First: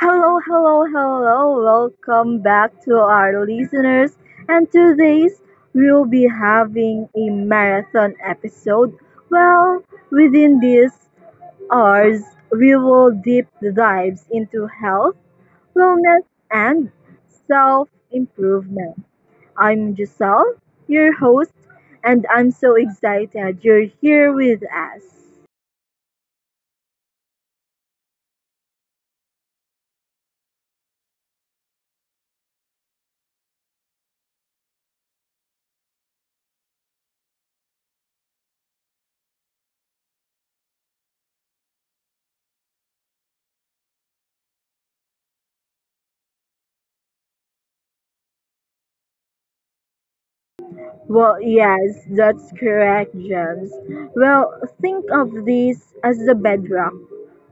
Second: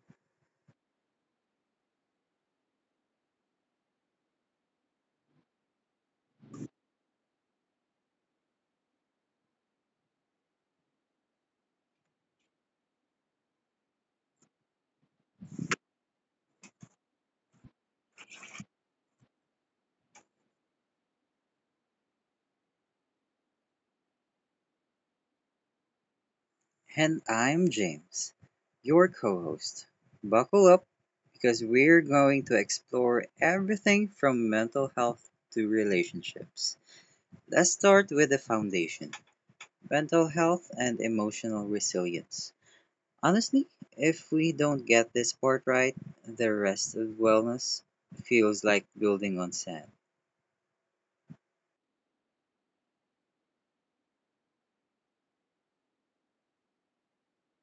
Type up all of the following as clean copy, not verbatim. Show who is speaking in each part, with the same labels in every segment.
Speaker 1: Hello, hello, hello. Welcome back to our listeners. And today's we'll be having a marathon episode. Well, Within these hours, we will deep dives into health, wellness, and self improvement. I'm Giselle, your host, and I'm so excited you're here with us.
Speaker 2: And I'm James, your co host. Buckle up because we're going to explore everything from mental health to relationships. Let's start with the foundation, mental health and emotional resilience. Honestly, if we don't get this part right, the rest of wellness feels like building on sand.
Speaker 1: Yes, that's correct, James. Think of this as the bedrock.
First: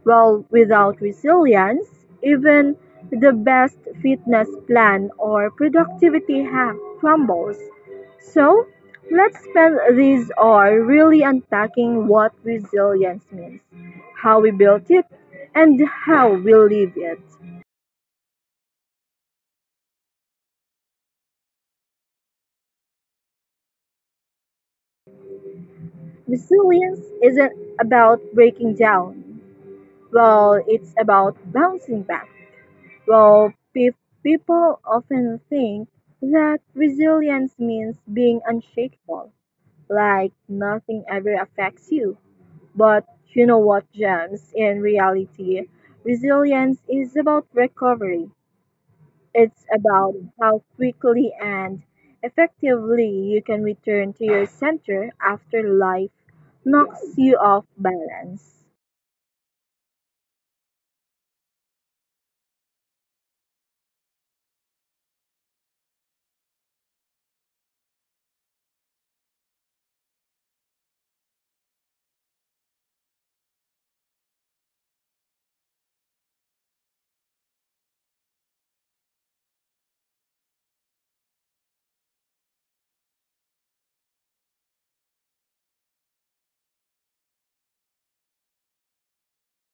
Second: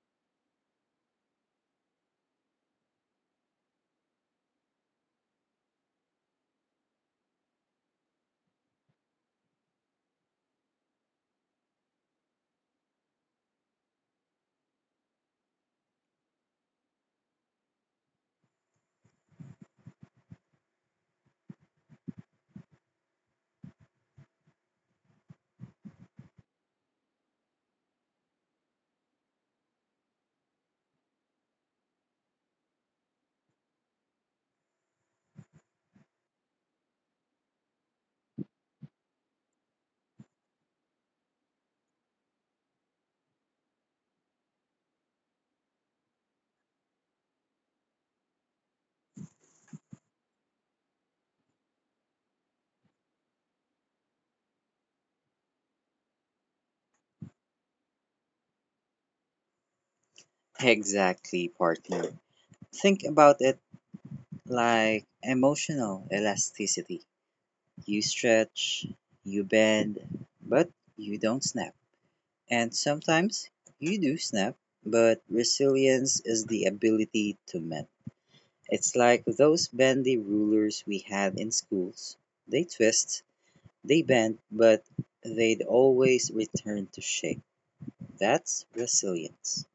Speaker 1: Without resilience, even the best fitness plan or productivity hack crumbles. So, let's spend this hour really unpacking what resilience means, how we built it, and how we live it. Resilience isn't about breaking down. It's about bouncing back. Well, pe- People often think that resilience means being unshakable, like nothing ever affects you. But you know what, Gems? In reality, resilience is about recovery. It's about how quickly and effectively you can return to your center after life knocks you off balance.
Speaker 2: Exactly, partner. Think about it like emotional elasticity. You stretch, you bend, but you don't snap. And sometimes you do snap, but resilience is the ability to mend. It's like those bendy rulers we had in schools. They twist, they bend, but they'd always return to shape. That's resilience,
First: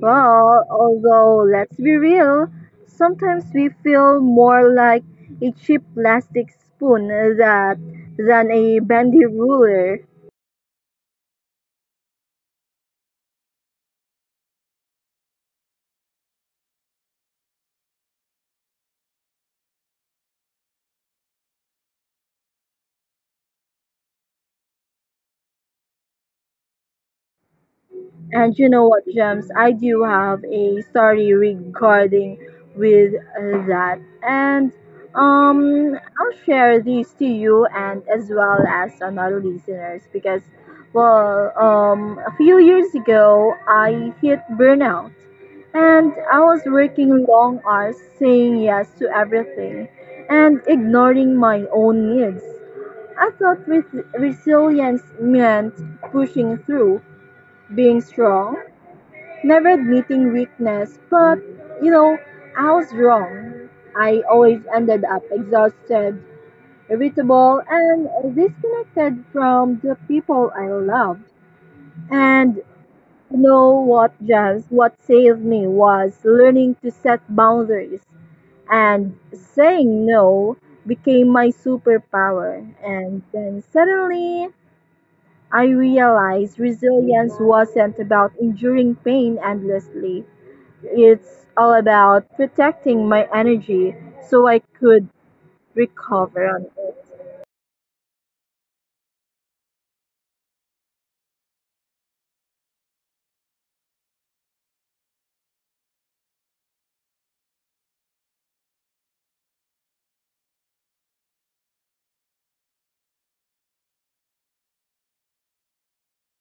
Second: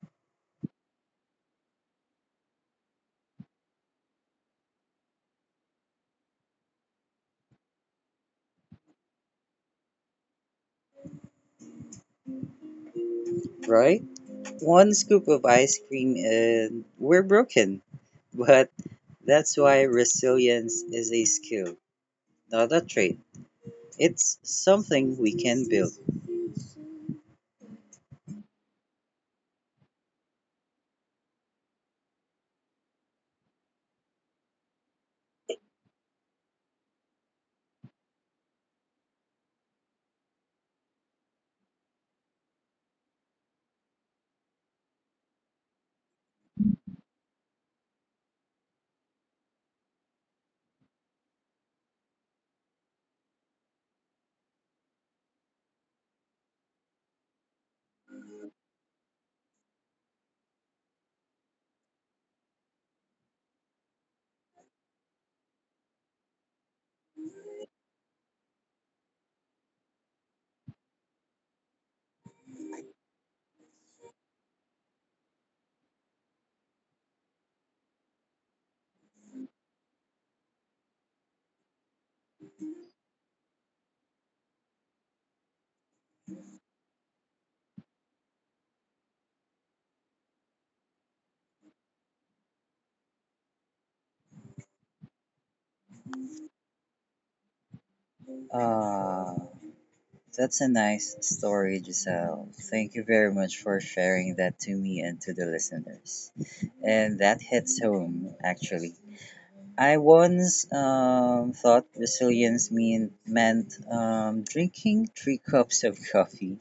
Speaker 1: Although let's be real, sometimes we feel more like a cheap plastic spoon that than a bendy ruler.
Speaker 2: right? One scoop of ice cream and we're broken. But that's why resilience is a skill, not a trait. It's something we can build.
Speaker 1: And you know what, Gems? I do have a story regarding with that, and I'll share these to you and as well as on our listeners because, a few years ago I hit burnout, and I was working long hours, saying yes to everything, and ignoring my own needs. I thought resilience meant pushing through, being strong, never admitting weakness. But, you know, I was wrong. I always ended up exhausted, irritable, and disconnected from the people I loved. And you know what, Jams? What saved me was learning to set boundaries and saying no became my superpower. And then suddenly, I realized resilience wasn't about enduring pain endlessly. It's all about protecting my energy so I could recover on it.
Speaker 2: Ah, that's a nice story, Giselle. Thank you very much for sharing that to me and to the listeners. And that hits home, actually. I once thought resilience meant drinking 3 cups of coffee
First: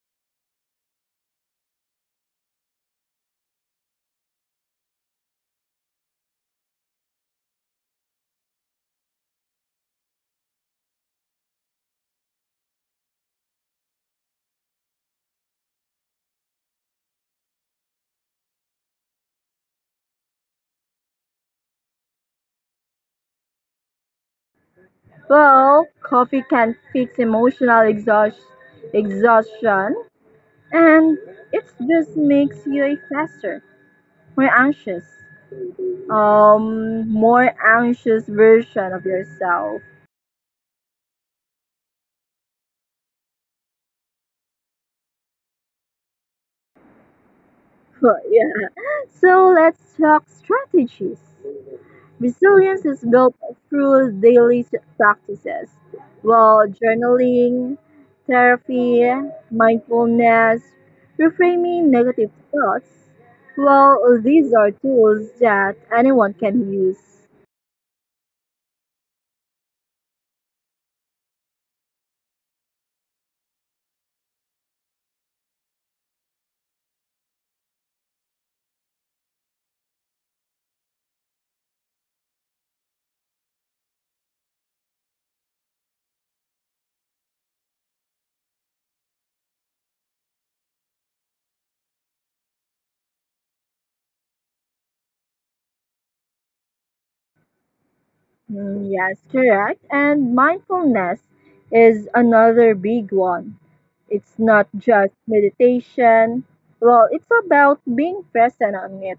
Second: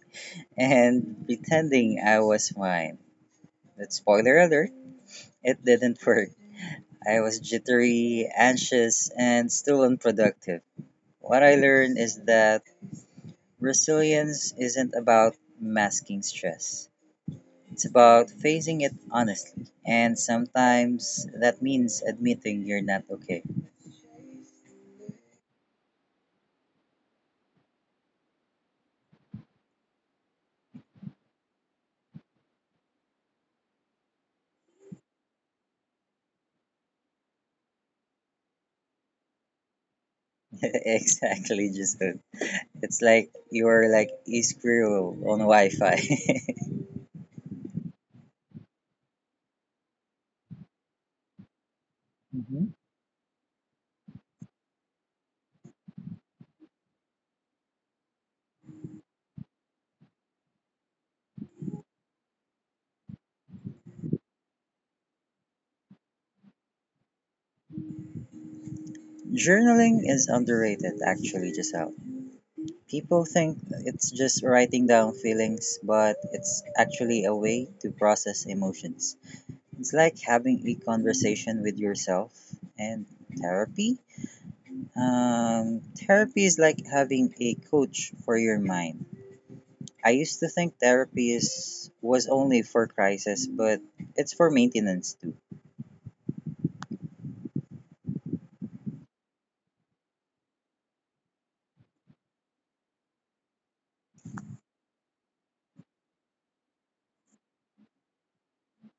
Speaker 2: and pretending I was fine. But spoiler alert, it didn't work. I was jittery, anxious, and still unproductive. What I learned is that resilience isn't about masking stress. It's about facing it honestly. And sometimes that means admitting you're not okay.
Speaker 1: Coffee can fix emotional exhaustion and it just makes you a faster, more more anxious version of yourself.
Speaker 2: Exactly, just it's like you're like a squirrel on Wi-Fi.
Speaker 1: Yeah. So let's talk strategies.
Speaker 2: Mhm.
Speaker 1: Resilience is built through daily practices, while journaling, therapy, mindfulness, reframing negative thoughts. These are tools that anyone can use.
Speaker 2: Journaling is underrated, actually, Giselle. People think it's just writing down feelings, but it's actually a way to process emotions. It's like having a conversation with yourself, and therapy. Therapy is like having a coach for your mind. I used to think therapy is was only for crisis, but it's for maintenance too.
Speaker 1: Mm, yes, correct. And mindfulness is another big one. It's not just meditation. It's about being present on it.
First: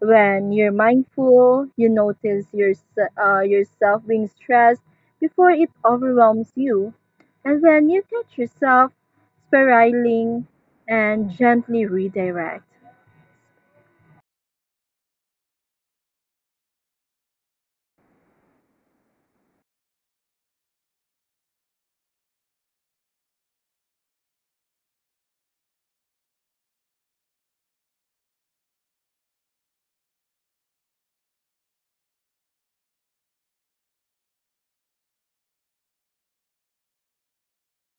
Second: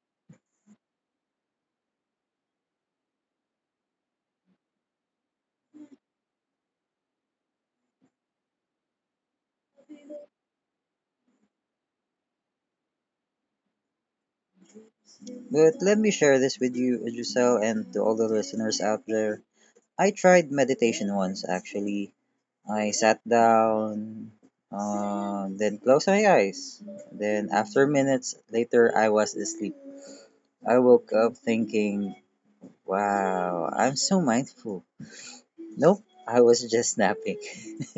Speaker 1: When you're mindful, you notice yourself being stressed before it overwhelms you, and then you catch yourself spiraling and gently redirect.
Speaker 2: But let me share this with you, Giselle, and to all the listeners out there. I tried meditation once, actually. I sat down, then closed my eyes. Then after minutes later, I was asleep. I woke up thinking, wow, I'm so mindful. Nope, I was just napping.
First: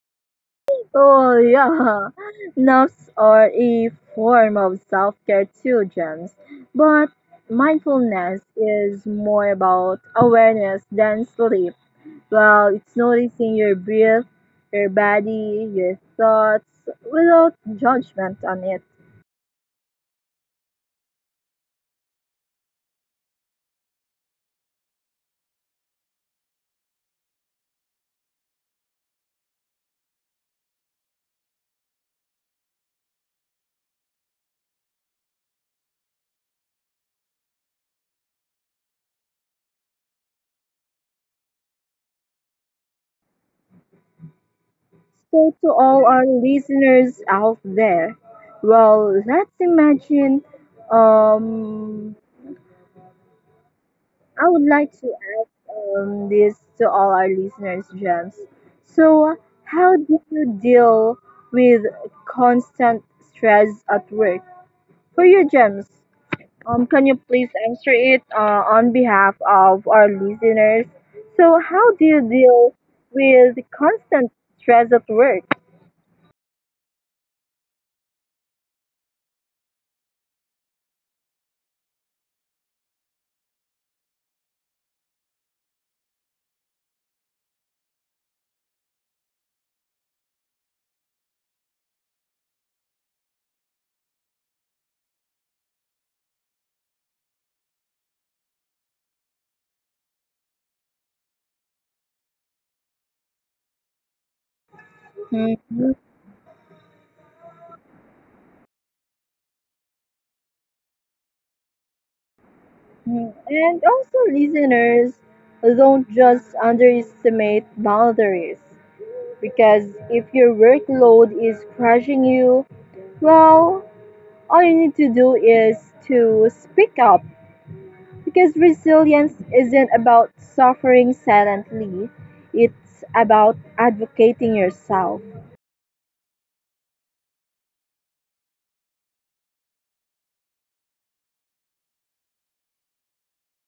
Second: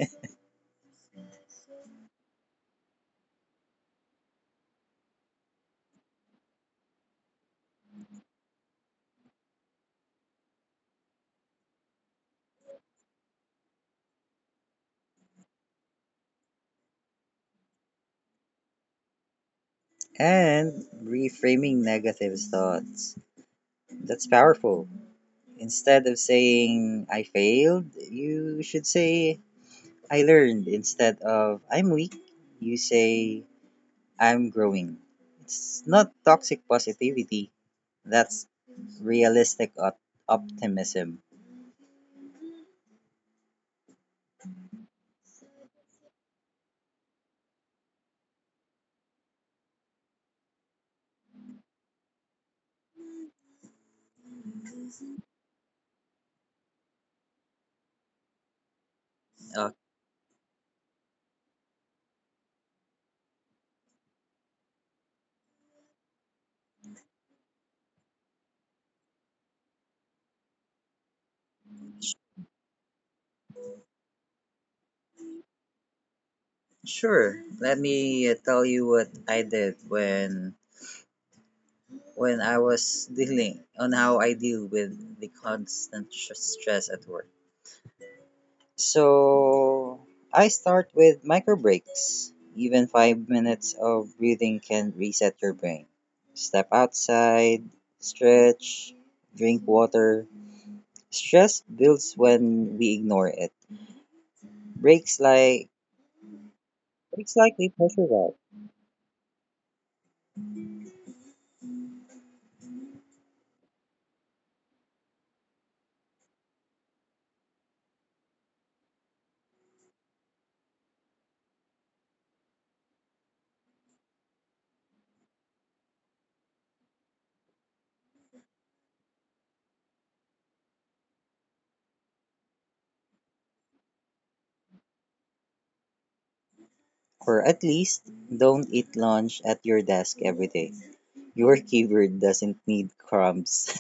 Speaker 1: Oh, yeah. Naps are a form of self care too, Gems. But mindfulness is more about awareness than sleep. It's noticing your breath, your body, your thoughts without judgment on it.
Speaker 2: And reframing negative thoughts. That's powerful. Instead of saying, I failed, you should say, I learned. Instead of, I'm weak, you say, I'm growing. It's not toxic positivity, that's realistic optimism.
Speaker 1: So, to all our listeners out there, let's imagine. Um, I would like to ask this to all our listeners, Gems. So,
Speaker 2: Uh,
Speaker 1: how do you deal with constant stress at work? For you, Gems, can you please answer it on behalf of our listeners? So, how do you deal with the constant stress at work?
Speaker 2: sure, let me tell you what I did when I was dealing on how I deal with the constant stress at work. So I start with micro breaks. Even 5 minutes of breathing can reset your brain. Step outside, stretch, drink water. Stress builds when we ignore it. Breaks like
Speaker 1: Mhm,
Speaker 2: breaks like we pressure out.
Speaker 1: mhm. And also, listeners, don't just underestimate boundaries because if your workload is crushing you, well, all you need to do is to speak up. Because resilience isn't about suffering silently, it's about advocating yourself.
Speaker 2: Or at least don't eat lunch at your desk every day. Your keyboard doesn't need crumbs.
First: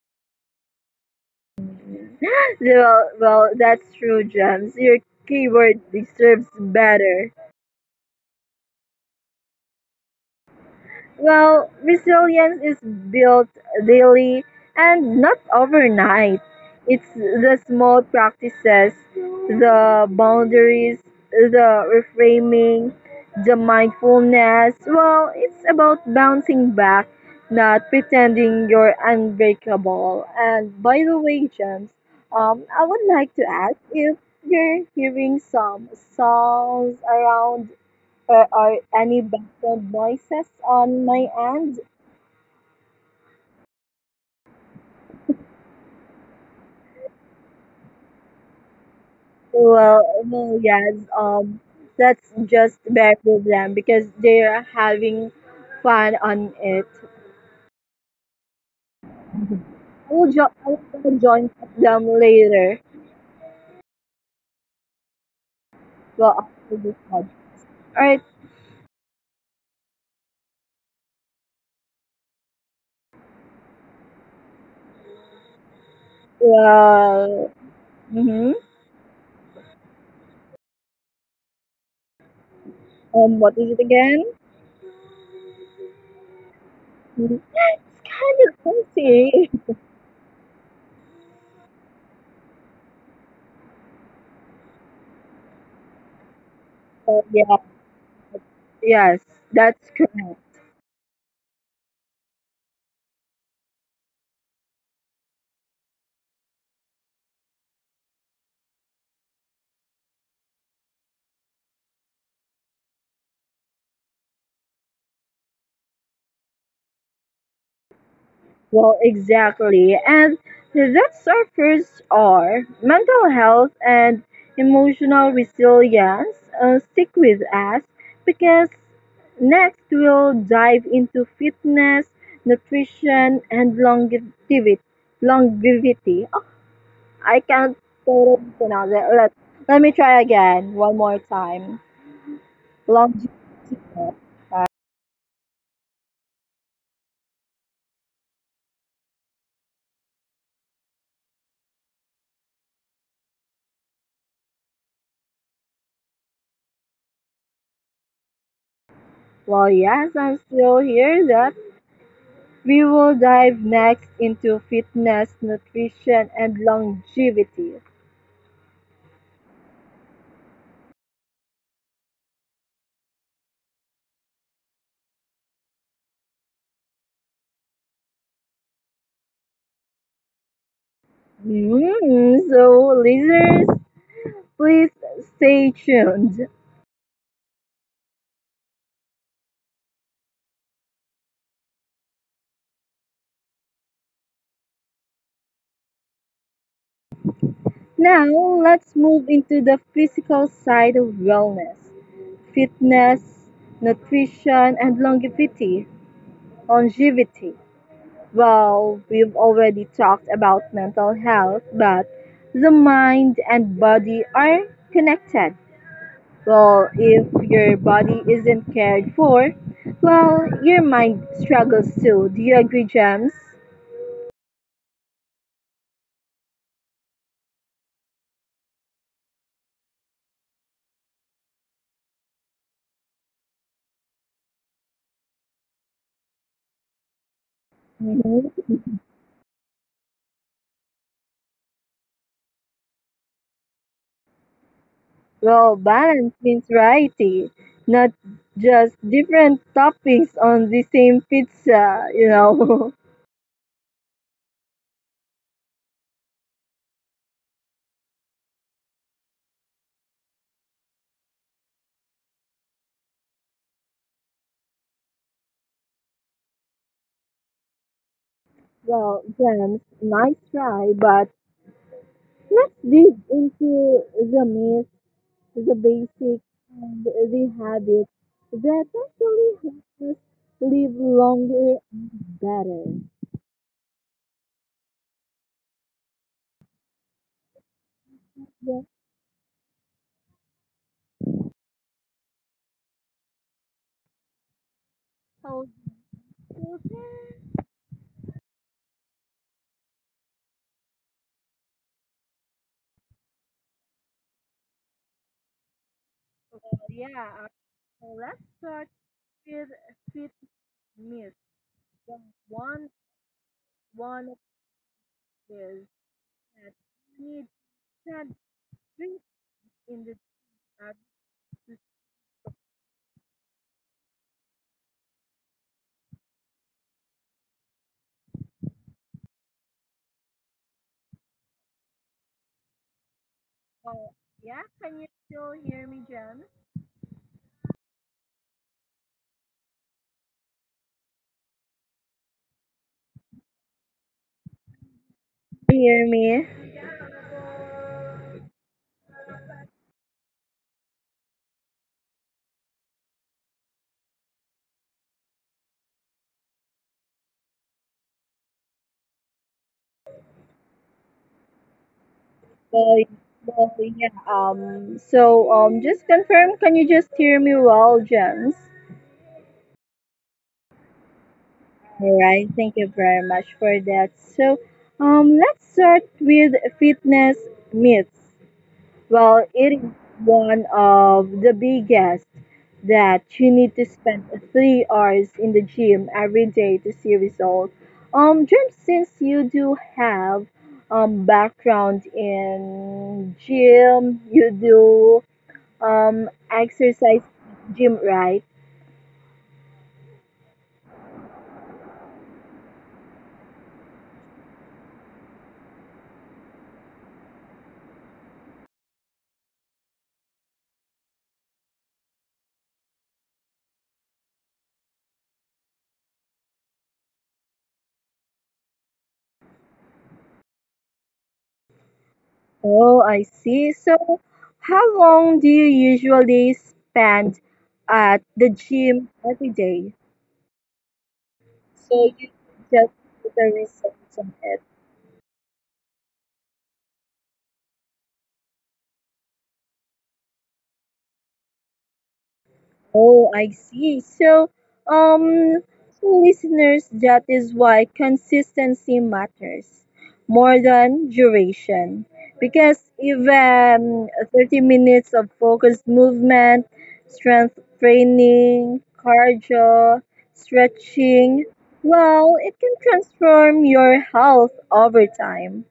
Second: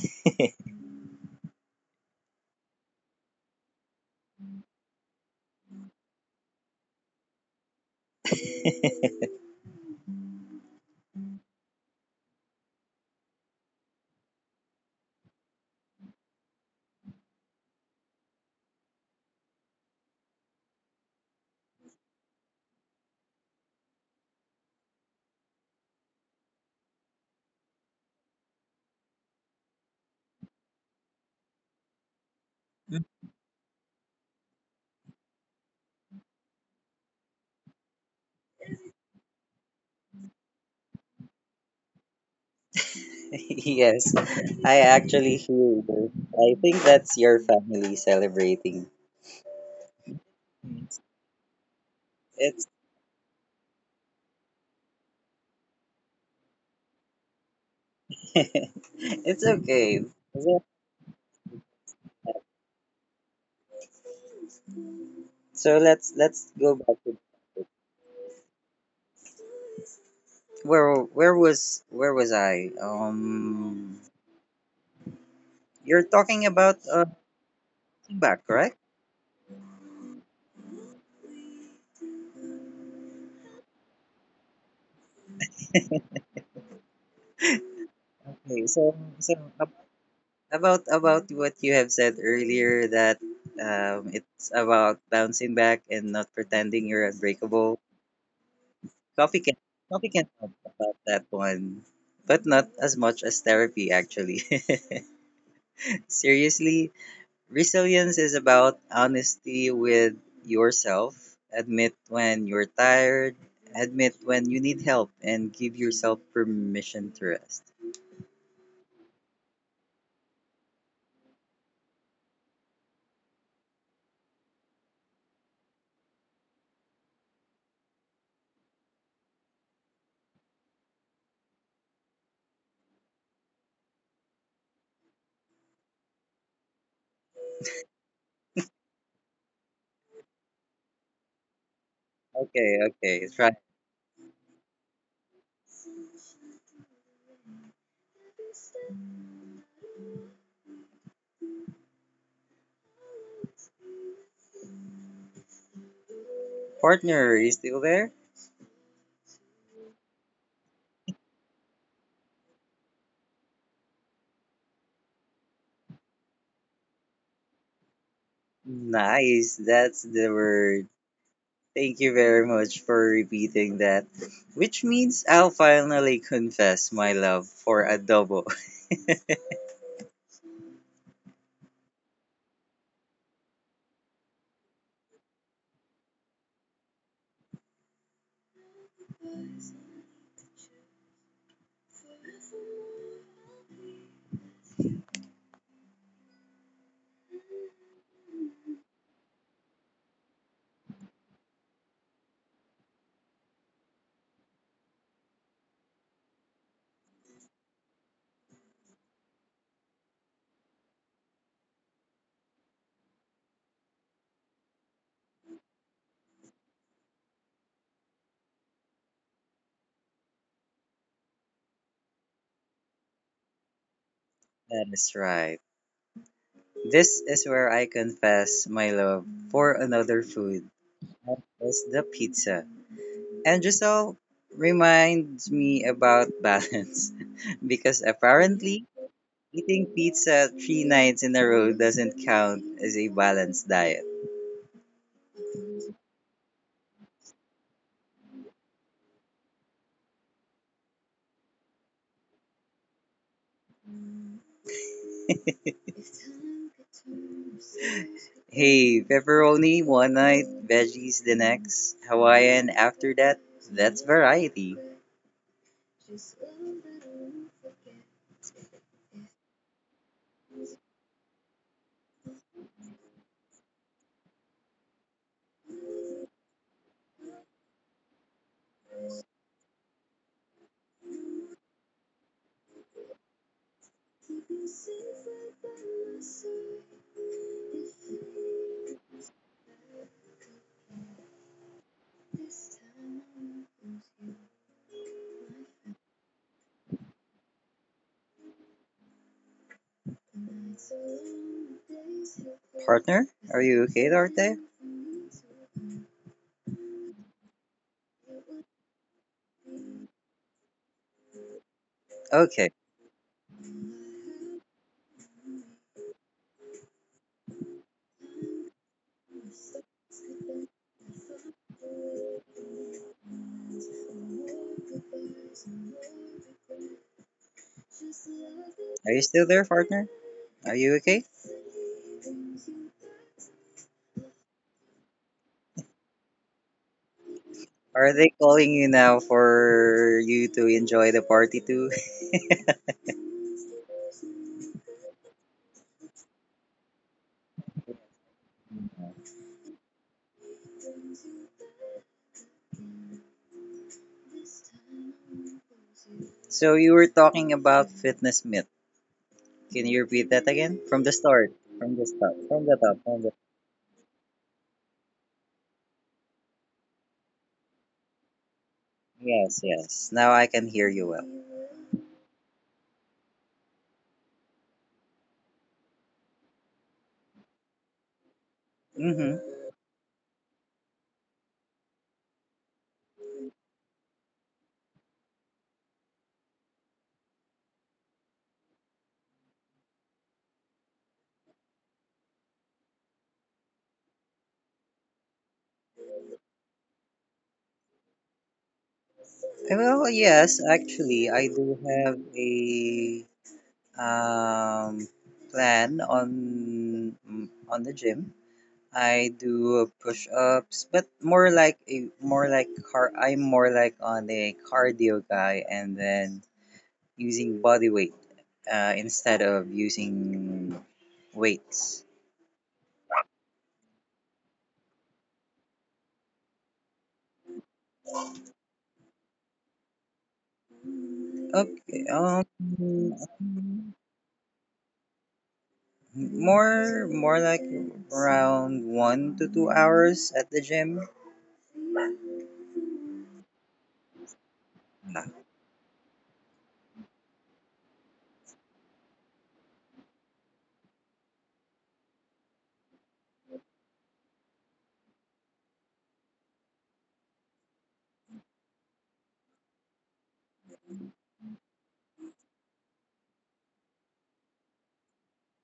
Speaker 1: Well, that's true, Gems. Your keyword deserves better. Resilience is built daily and not overnight. It's the small practices, the boundaries, the reframing, the mindfulness. It's about bouncing back, not pretending you're unbreakable. And by the way, James, I would like to ask if you're hearing some songs around or any background noises on my end?
Speaker 2: Yes, I actually hear you. I think that's your family celebrating.
Speaker 1: Well, yes. That's
Speaker 2: It's
Speaker 1: just their problem because they're having fun on it.
Speaker 2: it's okay.
Speaker 1: I'll join them later.
Speaker 2: So let's
Speaker 1: Well,
Speaker 2: let's go
Speaker 1: after this
Speaker 2: back to
Speaker 1: podcast. All right.
Speaker 2: where was I? You're talking about
Speaker 1: Well,
Speaker 2: feedback,
Speaker 1: mm-hmm.
Speaker 2: correct?
Speaker 1: What is it again? Mhm. It's kind
Speaker 2: Okay, so
Speaker 1: of
Speaker 2: so
Speaker 1: fancy.
Speaker 2: ab- about what you have said earlier, that it's about bouncing back and not pretending you're
Speaker 1: But yeah.
Speaker 2: unbreakable.
Speaker 1: Yes,
Speaker 2: Coffee can
Speaker 1: that's
Speaker 2: coffee
Speaker 1: correct.
Speaker 2: can help about that one, but not as much as therapy, actually. Seriously, resilience is about honesty with yourself. Admit when you're tired, admit when you need help, and give yourself permission to rest.
Speaker 1: Well, exactly. And that suffers are mental health and emotional resilience stick with us because next we'll dive into fitness, nutrition, and longevity. Longevity. Oh, I can't totally pronounce it. Let me try again one more time.
Speaker 2: Okay,
Speaker 1: Longevity.
Speaker 2: okay, try. Partner, are you still there?
Speaker 1: Well, yes, I'm still here. That. We will dive next into fitness, nutrition, and longevity.
Speaker 2: Nice, that's the word. Thank you very much for repeating that. Which means I'll finally confess my love for adobo.
Speaker 1: Mm, so, listeners, please stay tuned. Now, let's move into the physical side of wellness, fitness, nutrition, and longevity. Longevity. We've already talked about mental health, but the mind and body are connected. If your body isn't cared for, your mind struggles too. Do you agree, Gems?
Speaker 2: That is right. This is where I confess my love for another food, that is the pizza. And Giselle reminds me about balance because
Speaker 1: Mhm.
Speaker 2: apparently eating pizza 3 nights in a row doesn't count as a balanced diet.
Speaker 1: Well, balance means variety, not just different toppings on the same pizza, you know.
Speaker 2: Hey, pepperoni one night, veggies the next, Hawaiian after that. That's variety.
Speaker 1: Well, Gems, nice try, but let's dig into the myths, the basics, and the habits that actually help us live longer and better. Yes.
Speaker 2: Partner, are you okay out?
Speaker 1: Yeah, so let's start with fit myths. The
Speaker 2: Okay.
Speaker 1: one one of is that you need 10 drinks in the uh, to is.
Speaker 2: Are you still there, partner? Are you okay?
Speaker 1: Yeah, can you still hear me, Jen?
Speaker 2: Are they calling you now for you to enjoy the party too?
Speaker 1: Hear me?
Speaker 2: So you were talking about fitness myth. Can you repeat that again? From the start. From the start. From the
Speaker 1: Well,
Speaker 2: top. From the—
Speaker 1: well, yeah. So just confirm. Can you just hear me well, James?
Speaker 2: Yes, yes. Now I can hear you well.
Speaker 1: All right. Thank you very much for that. So, let's start with fitness myths.
Speaker 2: Mm-hmm.
Speaker 1: Well, it is one of the biggest that you need to spend 3 hours in the gym every day to see results. James, since you do have background in gym, you do exercise gym, right?
Speaker 2: Well, yes, actually, I do have a um, plan on the gym. I do push ups, but more like a more like car. I'm more like on a cardio guy, and then using body weight instead of using weights.
Speaker 1: Oh, I see. So, how long do you usually spend at the gym every day? So
Speaker 2: Okay.
Speaker 1: you can just see the results on it.
Speaker 2: More like around 1 to 2 hours at the gym,
Speaker 1: Oh, I see. So, um, listeners, that is why consistency matters more than duration. Because even 30 minutes of focused movement, strength training, cardio, stretching, well, it can transform your health over time.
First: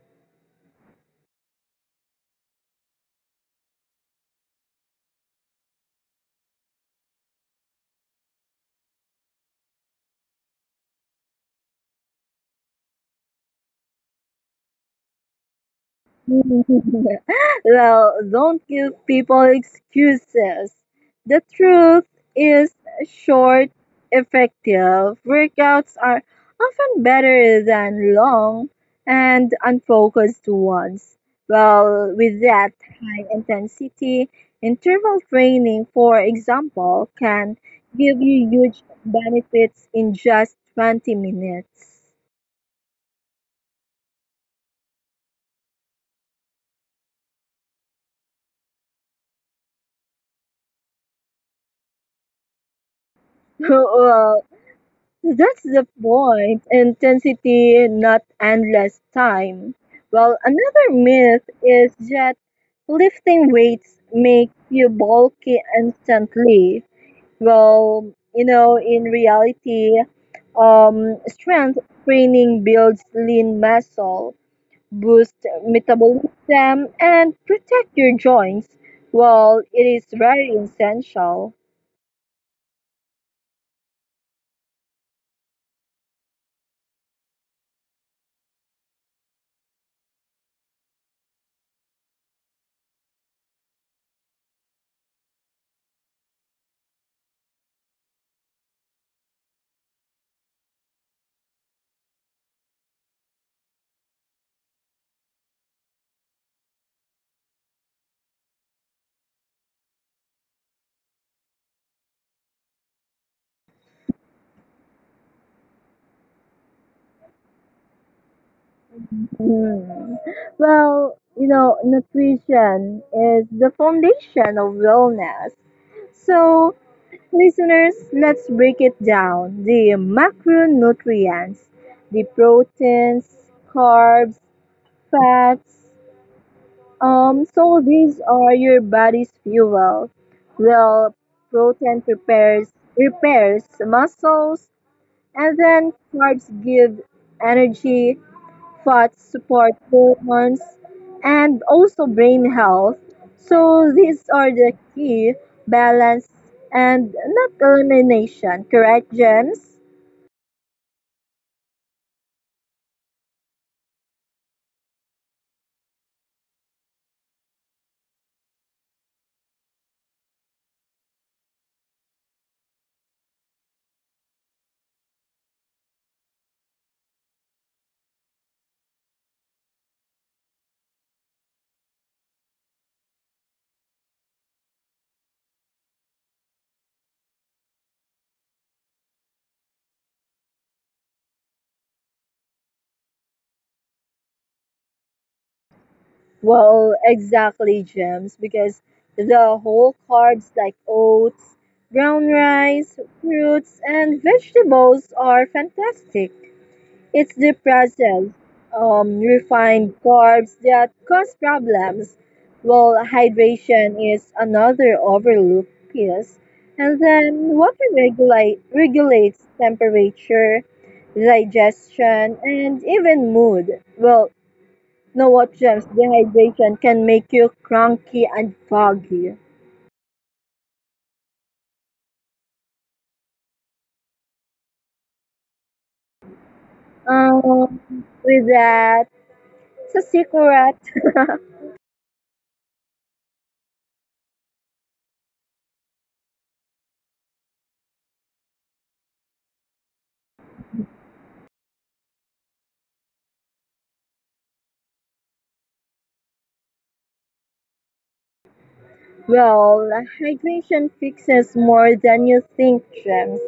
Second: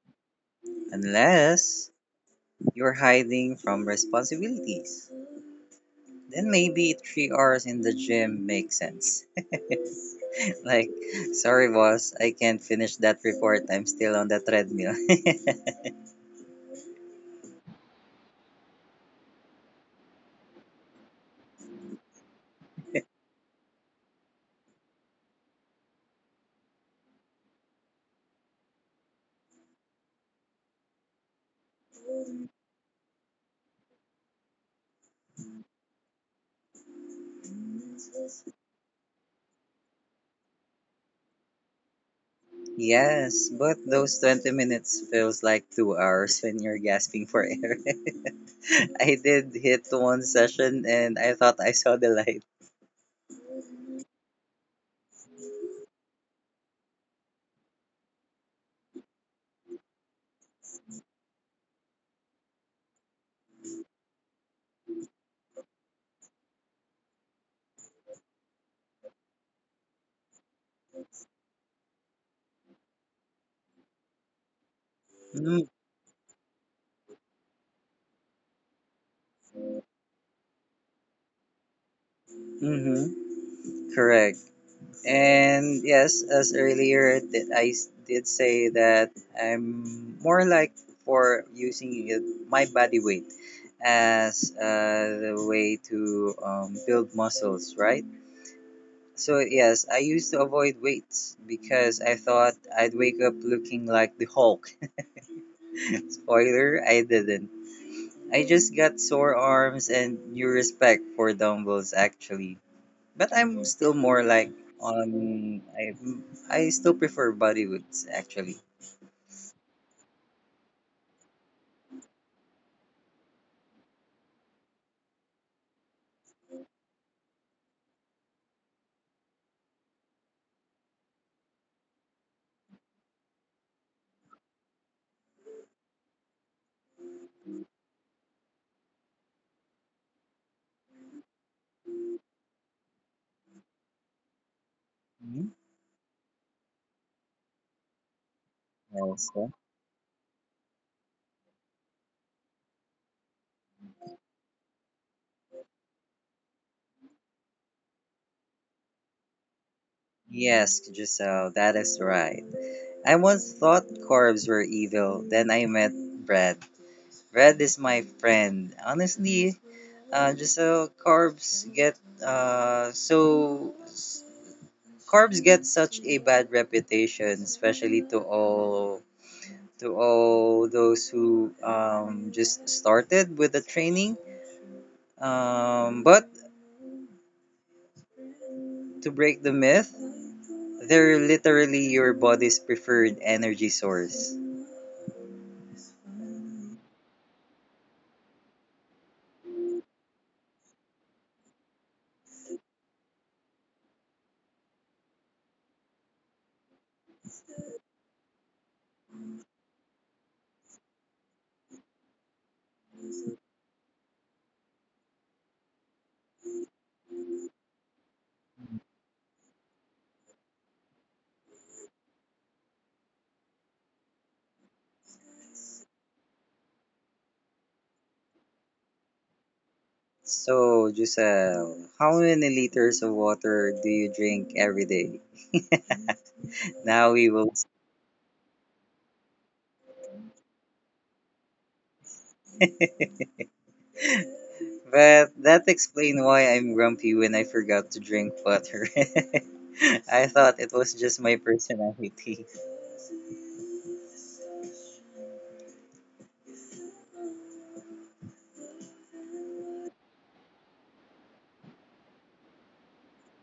Speaker 2: unless you're hiding from responsibilities. Then maybe 3 hours in the gym makes sense. Like, sorry, boss, I can't finish that report. I'm still on the treadmill.
Speaker 1: Well, don't give people excuses. The truth is short, effective workouts are often better than long and unfocused ones. Well, with that high intensity, interval training, for example, can give you huge benefits in just 20 minutes.
Speaker 2: Yes, but those 20 minutes feels like 2 hours when you're gasping for air. I did hit one session and I thought I saw the light.
Speaker 1: Well, that's the point. Intensity, not endless time. Well, another myth is that lifting weights makes you bulky instantly. Well, you know, in reality, strength training builds lean muscle, boosts metabolism, and protect your joints. Well, it is very essential.
Speaker 2: Mm-hmm. Correct. And yes, as earlier that I did say, that I'm more like for using it, my body weight as the way to build muscles, right? So yes, I used to avoid weights because I thought I'd wake up looking like the Hulk. Spoiler, I didn't. I just got sore arms and new respect for dumbbells, actually. But I'm still more like on I still prefer bodywoods, actually.
Speaker 1: Hmm. Well, you know, nutrition is the foundation of wellness. So, listeners, let's break it down. The macronutrients, the proteins, carbs, fats. So these are your body's fuel. Well, protein prepares repairs muscles,
Speaker 2: Hmm.
Speaker 1: and then carbs give energy, fats
Speaker 2: Also.
Speaker 1: support hormones and also brain health. So these are the key balance and not elimination, correct, James?
Speaker 2: Yes, Giselle, that is right. I once thought carbs were evil, then I met bread. Bread is my friend. Honestly, Giselle, carbs get such a bad reputation, especially to all those who just started with the training. But to break the myth, they're literally your body's preferred energy source.
Speaker 1: Well, exactly, James, because the whole carbs like oats, brown rice, fruits, and vegetables are fantastic. It's the processed, refined carbs that cause problems, while hydration is another overlooked piece. And then regulates temperature, digestion, and even mood. Well, no what gems, dehydration can make you cranky and foggy.
Speaker 2: So, Giselle, how many liters of water do you drink every day? Now we will see.
Speaker 1: With that, sa secret.
Speaker 2: But that explains why I'm grumpy when I forgot to drink water. I thought it was just my personality.
Speaker 1: Well, hydration fixes more than you think, James.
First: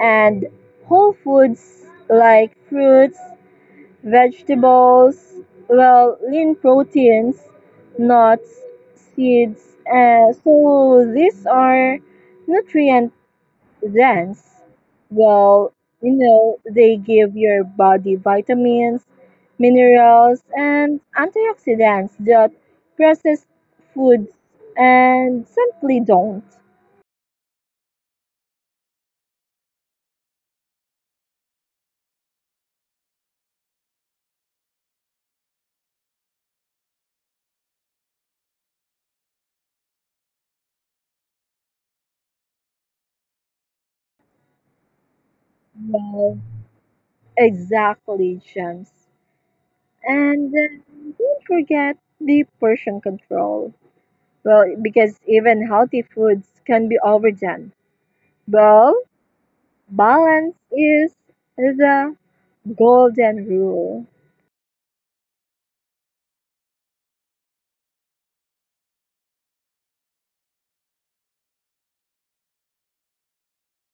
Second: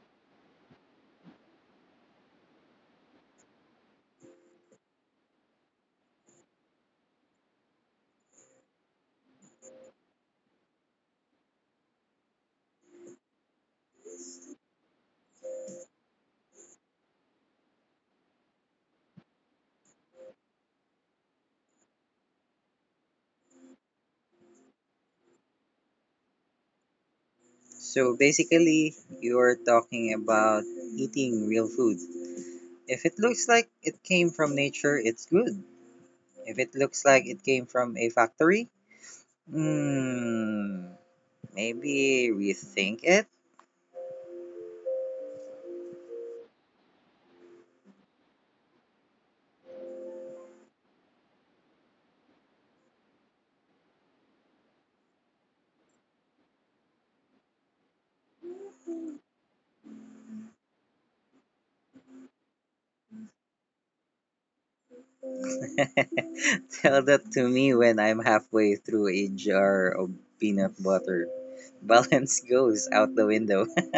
Speaker 1: And whole foods like fruits, vegetables, well, lean proteins, nuts, seeds. So these are nutrient Zens, well, you know, they give your body vitamins, minerals, and antioxidants that processed foods and simply don't.
Speaker 2: So basically, you're talking about eating real food. If it looks like it came from nature, it's good. If it looks like it came from a factory, hmm, maybe rethink it.
Speaker 1: Well, exactly, James. And don't forget the portion control. Well, because even healthy foods can be overdone. Well, balance is the golden rule.
Speaker 2: Tell that to me when I'm halfway through a jar of peanut butter. Balance goes out the window.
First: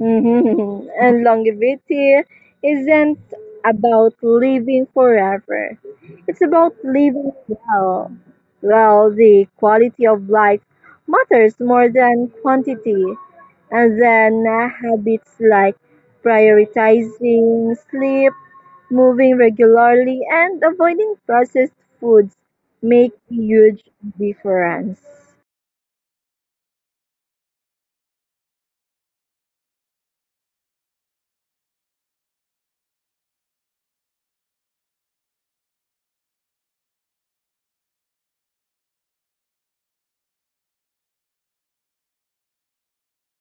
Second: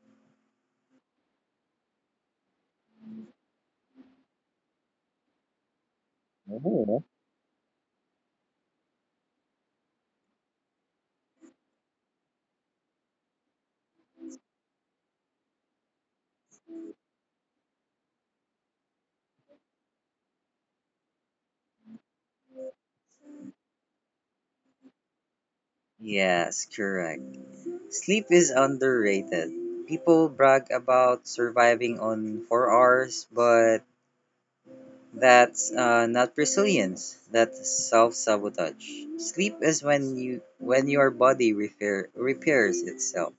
Speaker 1: Mhm. And longevity isn't about living forever. It's about
Speaker 2: Oh.
Speaker 1: living well. Well, the quality of life matters more than quantity. And then habits like prioritizing sleep, moving regularly, and avoiding processed foods make huge difference.
Speaker 2: Yes, correct. Sleep is underrated. People brag about surviving on 4 hours, but that's not resilience. That's self-sabotage. Sleep is when your body repairs itself.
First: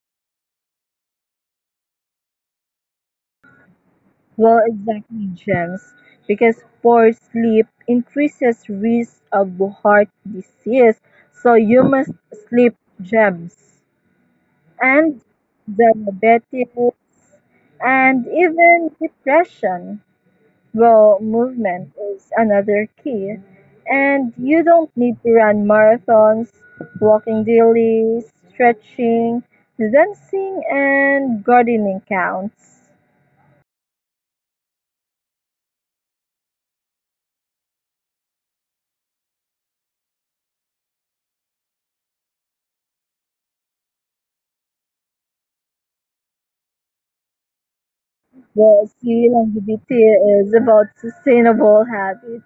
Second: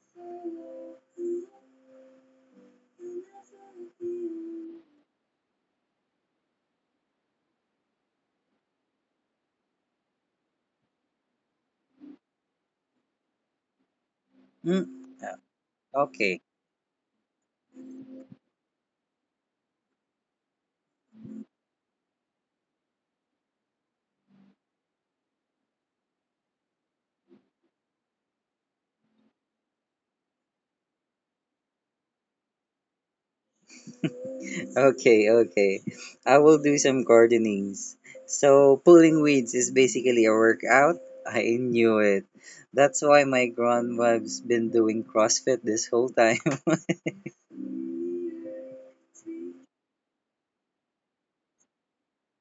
Speaker 1: Well, exactly, Gems, because poor sleep increases risk of heart disease. So you must sleep, Gems,
Speaker 2: Mm.
Speaker 1: and
Speaker 2: Uh, okay,
Speaker 1: diabetes, and even depression. Well, movement is another key, and you don't need to run marathons, walking daily, stretching, dancing, and gardening counts.
Speaker 2: okay. I will do some gardenings. So pulling weeds is basically a workout. I knew it. That's why my grandma's been doing CrossFit this whole time.
Speaker 1: Well, see, longevity is about sustainable habits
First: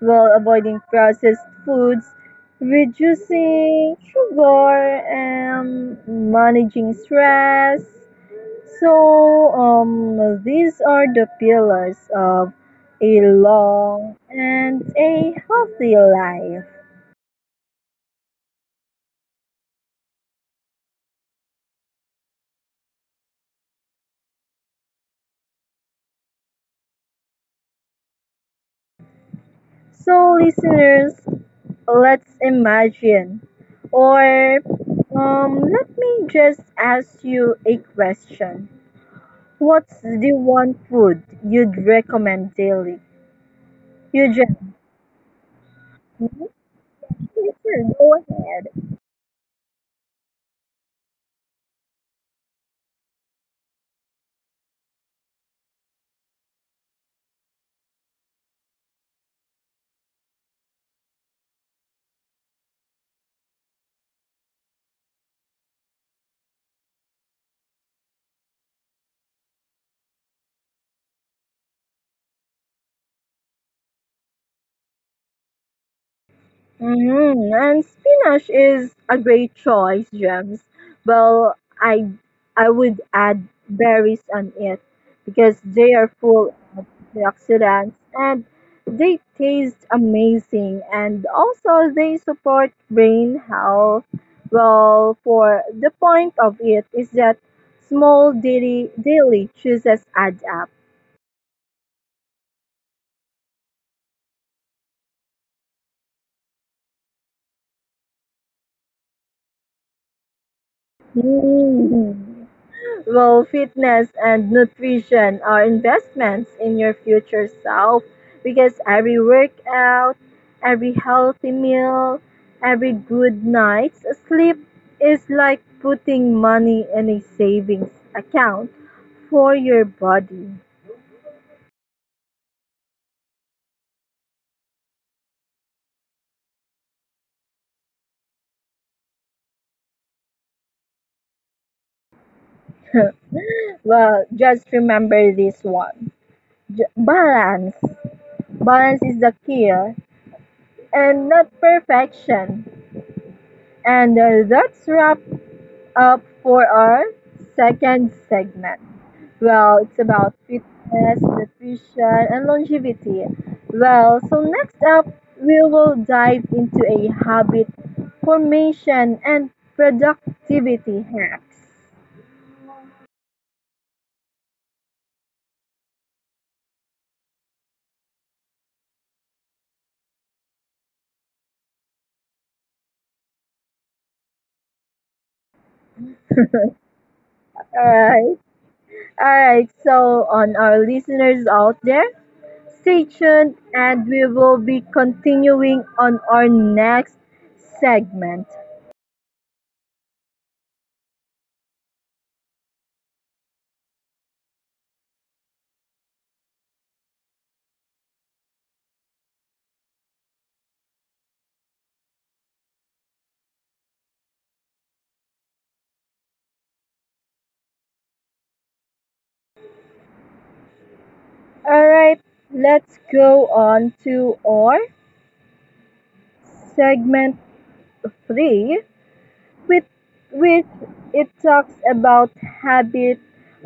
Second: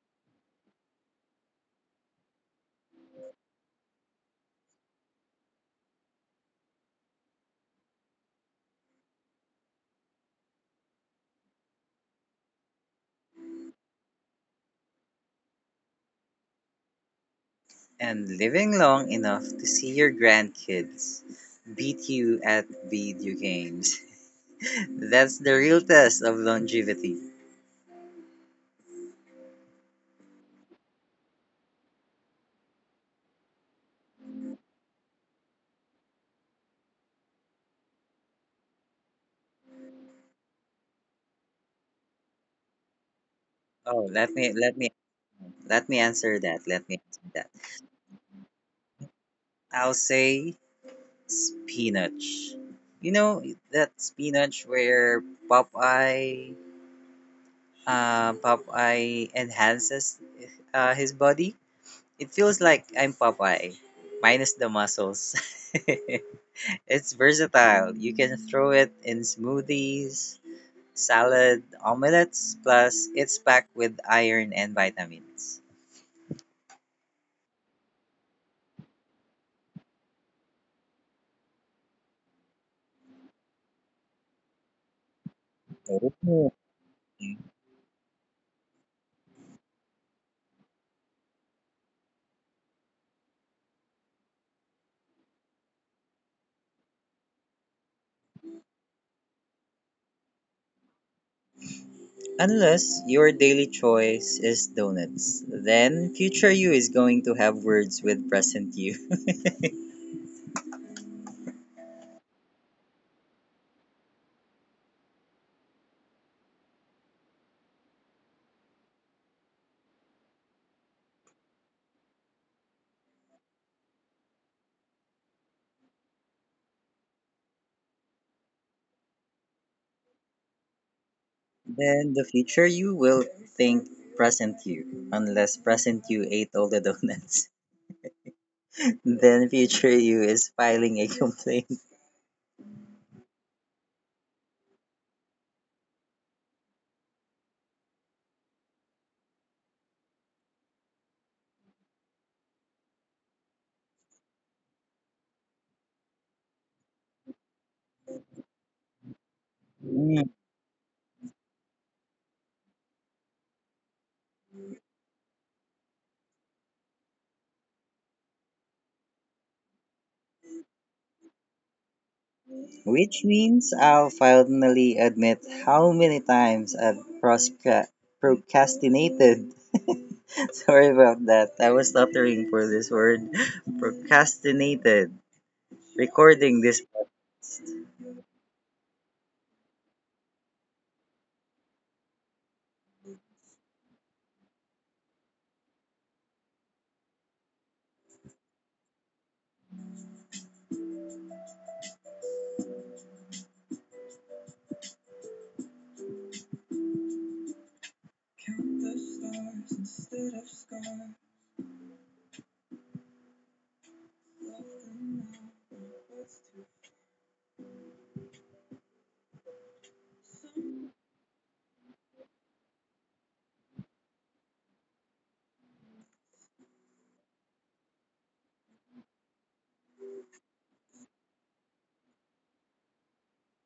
Speaker 1: while avoiding processed foods, reducing sugar, and managing stress. So, these are the pillars of a long and a healthy life.
Speaker 2: And living long enough to see your grandkids beat you at video games. That's the real test of longevity.
Speaker 1: So, listeners, let's imagine, or let me just ask you a question. What's the one food you'd recommend daily?
Speaker 2: Oh, let
Speaker 1: Eugene,
Speaker 2: me let me let me answer
Speaker 1: mhm,
Speaker 2: that. Let me answer that.
Speaker 1: sure, go ahead.
Speaker 2: I'll say spinach. You know that spinach where Popeye, Popeye enhances his body. It feels like I'm Popeye, minus the muscles. It's versatile. You can throw it in smoothies, salad, omelets. Plus, it's packed with iron and vitamins.
Speaker 1: Hmm. And spinach is a great choice, Gems. Well, I I would add berries on it because they are full
Speaker 2: Oh.
Speaker 1: antioxidants, and they taste amazing. And also, they support brain health. Well, for the point of it is that small daily choices add up.
Speaker 2: Unless your daily choice is donuts, then future you is going to have words with present you.
Speaker 1: Mhm. Well, fitness and nutrition are investments in your future self because every workout, every healthy meal, every good night's sleep is like putting money in a savings account for your body.
Speaker 2: Then the future you will think present you, unless present you ate all the donuts. Then future you is filing a complaint.
Speaker 1: Well, just remember this one. Balance. Balance is the key and not perfection. And that's wrap up for our second segment. Well, it's
Speaker 2: Mm.
Speaker 1: about fitness, nutrition, and longevity. Well, so next up, we will dive into a habit formation and productivity hacks.
Speaker 2: Which means I'll finally admit how many times I've procrastinated. Sorry about that. I was stuttering for this word. Procrastinated. Recording this—
Speaker 1: Alright, alright, so on our listeners out there, stay tuned and we will be continuing on our next segment. Alright, let's go on to our segment 3, with which it talks about habit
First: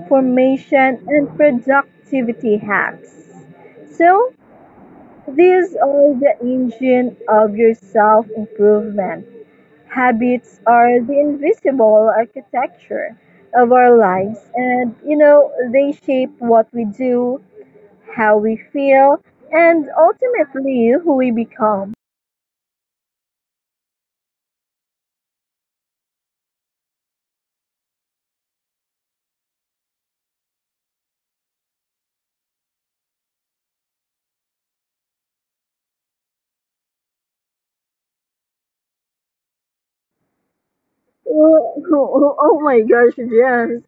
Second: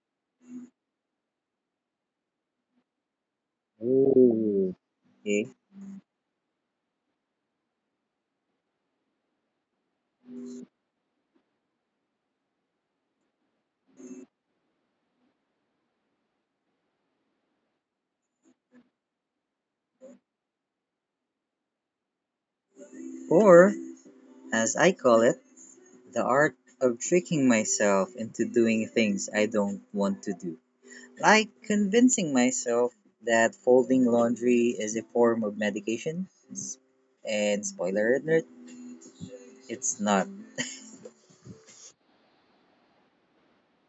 Speaker 1: formation and productivity hacks. So,
Speaker 2: Ooh, okay.
Speaker 1: these are the engine of your self improvement. Habits are the invisible architecture of our lives, and you know, they shape what we do, how we feel, and ultimately who we become.
Speaker 2: Or as I call it, the art of tricking myself into doing things I don't want to do. Like convincing myself that folding laundry is a form of medication. S- And spoiler alert, it's not.
Speaker 1: Oh my gosh, James.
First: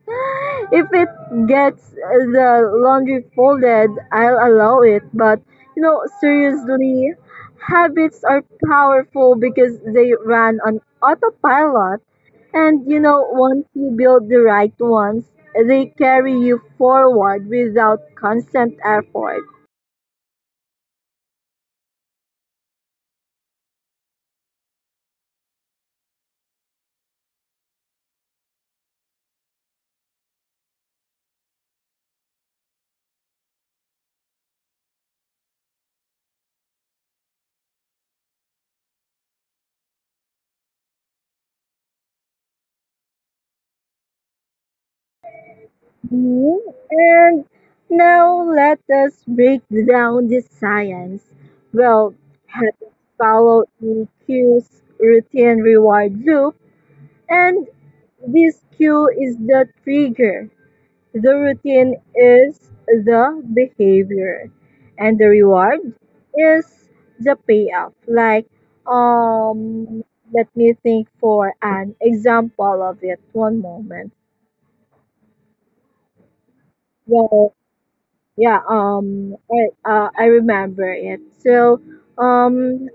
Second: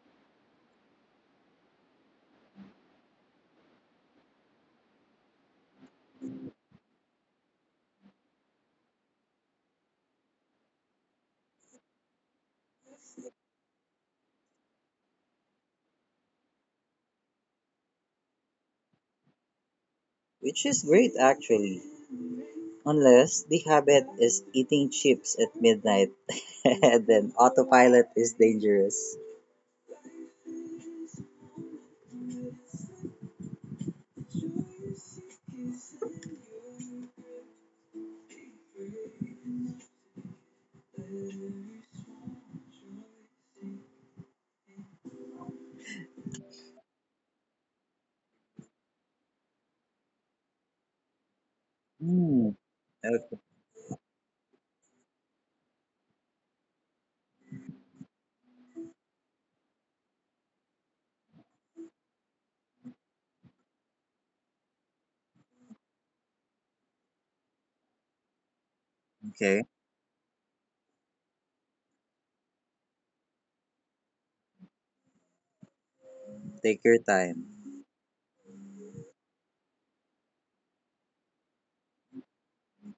Speaker 1: If it gets the laundry folded, I'll allow it. But, you know, seriously, habits are powerful because they run on autopilot. And, you know, once you build the right ones, they carry you forward without constant effort.
Speaker 2: Which is great, actually. Unless the habit is eating chips at midnight, then autopilot is dangerous.
Speaker 1: Mhm. And now let us break down the science. Well,
Speaker 2: Hmm.
Speaker 1: habits
Speaker 2: Okay,
Speaker 1: follow a cue's routine reward loop, and this cue is the trigger. The routine is the behavior, and the reward is the payoff.
Speaker 2: okay.
Speaker 1: Um, Let me think for an example of it. One moment.
Speaker 2: Take your time.
Speaker 1: Well, I remember it. Um,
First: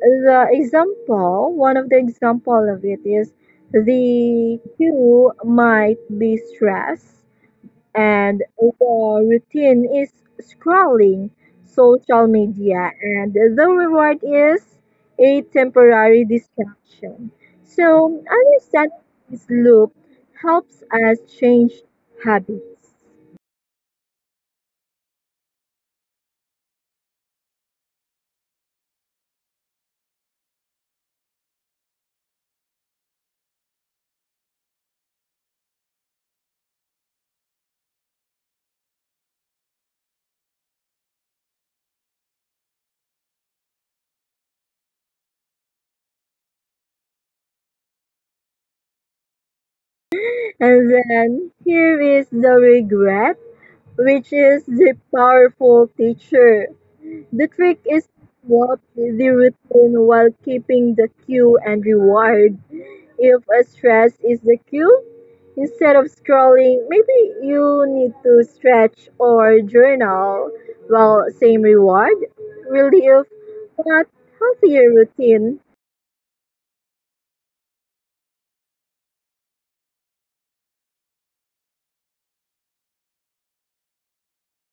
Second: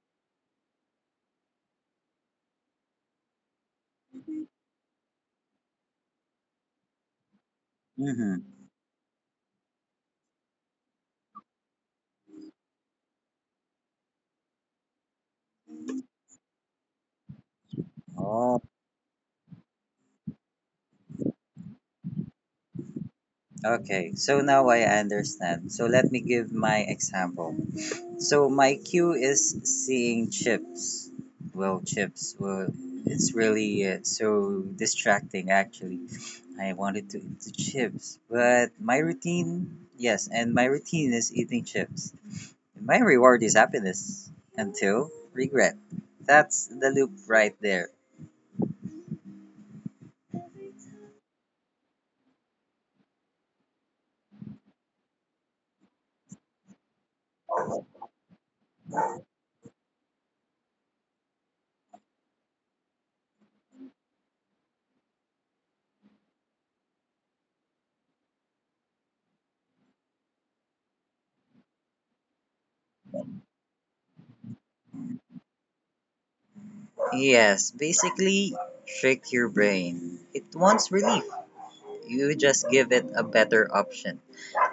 Speaker 1: the example, one of the example of it is the queue might be stress
Speaker 2: Mm-hmm.
Speaker 1: and the routine is scrolling social media, and the reward is a temporary distraction. So,
Speaker 2: Oh,
Speaker 1: understanding this loop helps us change habits.
Speaker 2: okay. So now I understand. So let me give my example. So my cue is seeing chips. Well, chips. Well, it's really so distracting. Actually, I wanted to eat the chips, but my routine, yes, and my routine is eating chips. My reward is happiness until regret. That's the loop right there.
Speaker 1: And then here is the regret, which is the powerful teacher. The trick is to walk the routine while keeping the cue and reward. If a stress is the cue, instead of scrolling, maybe you need to stretch or journal. Well, same reward, relief, but healthier routine.
Speaker 2: Yes, basically, trick your brain. It wants relief. You just give it a better option,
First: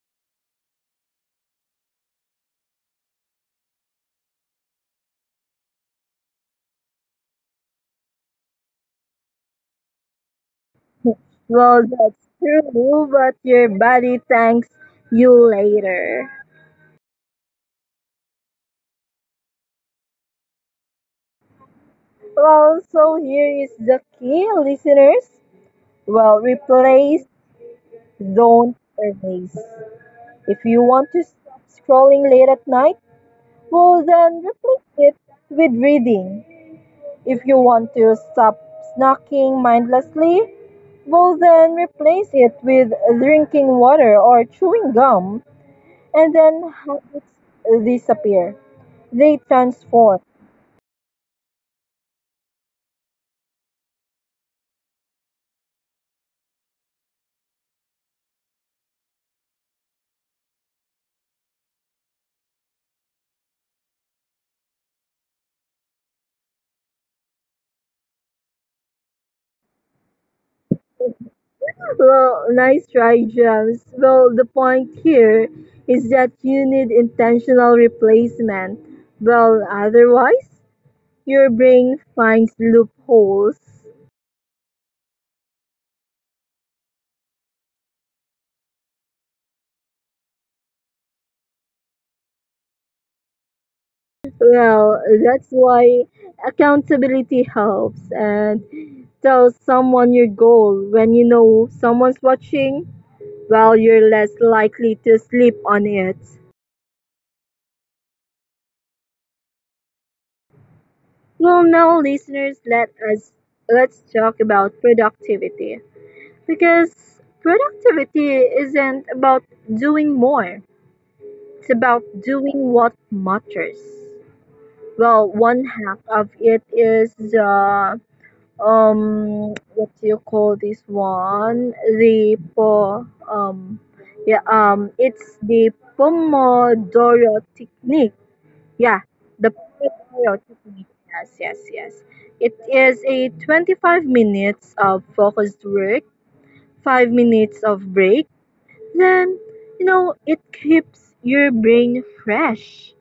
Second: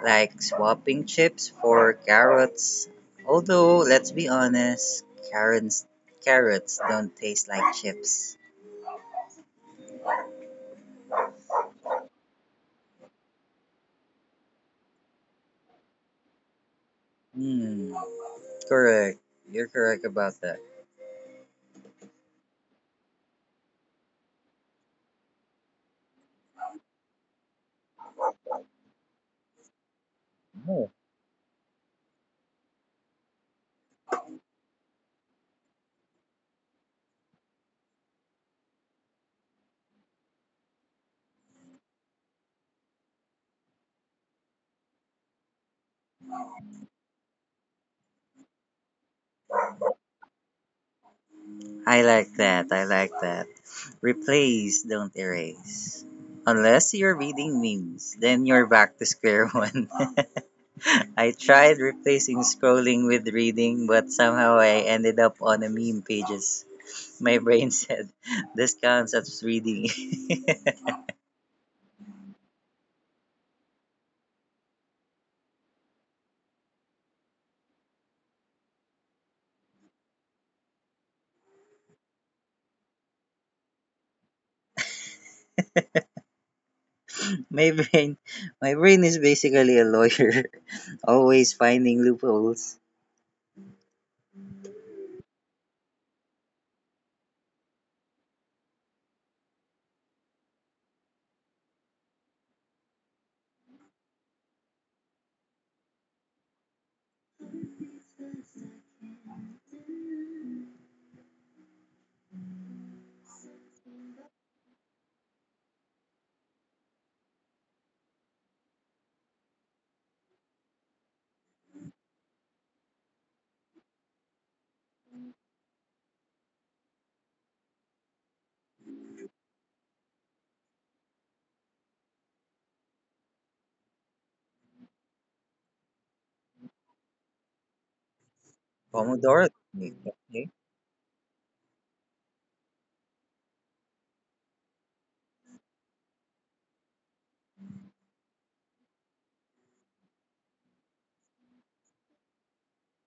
Speaker 2: like swapping chips for carrots. Although, let's be honest, carrots carrots don't taste like chips.
Speaker 1: Well, that's true, but your body thanks you later.
Speaker 2: Hmm, correct. You're correct about that.
Speaker 1: Well, so here is the key, listeners. Well, replace, don't erase. If you want to scrolling late at night, well then replace it with reading. If you want to stop snacking mindlessly, well then replace it with drinking water or chewing gum, and then habits disappear. They transform.
Speaker 2: I like that. I like that. Replace, don't erase. Unless you're reading memes, then you're back to square one. I tried replacing scrolling with reading, but somehow I ended up on a meme pages. My brain said, "This counts as reading."
Speaker 1: Well, nice try, Gems. Well, the point here is that you need intentional replacement. Well, otherwise, your brain finds loopholes.
Speaker 2: my brain, my brain is basically a lawyer, always finding loopholes.
Speaker 1: Well, that's why accountability helps, and tell someone your goal when you know someone's watching. Well, you're less likely to sleep on it. Well, now, listeners, let's talk about productivity. Because productivity isn't about doing more, it's about doing what matters. Well, one half of it is the what do you call this one? The po um the Pomodoro technique. Yeah,
Speaker 2: Pomodoro
Speaker 1: the
Speaker 2: technique.
Speaker 1: Pomodoro
Speaker 2: Okay.
Speaker 1: technique. Yes. It is a 25 minutes of focused work, 5 minutes of break, then, you know, it keeps your brain fresh.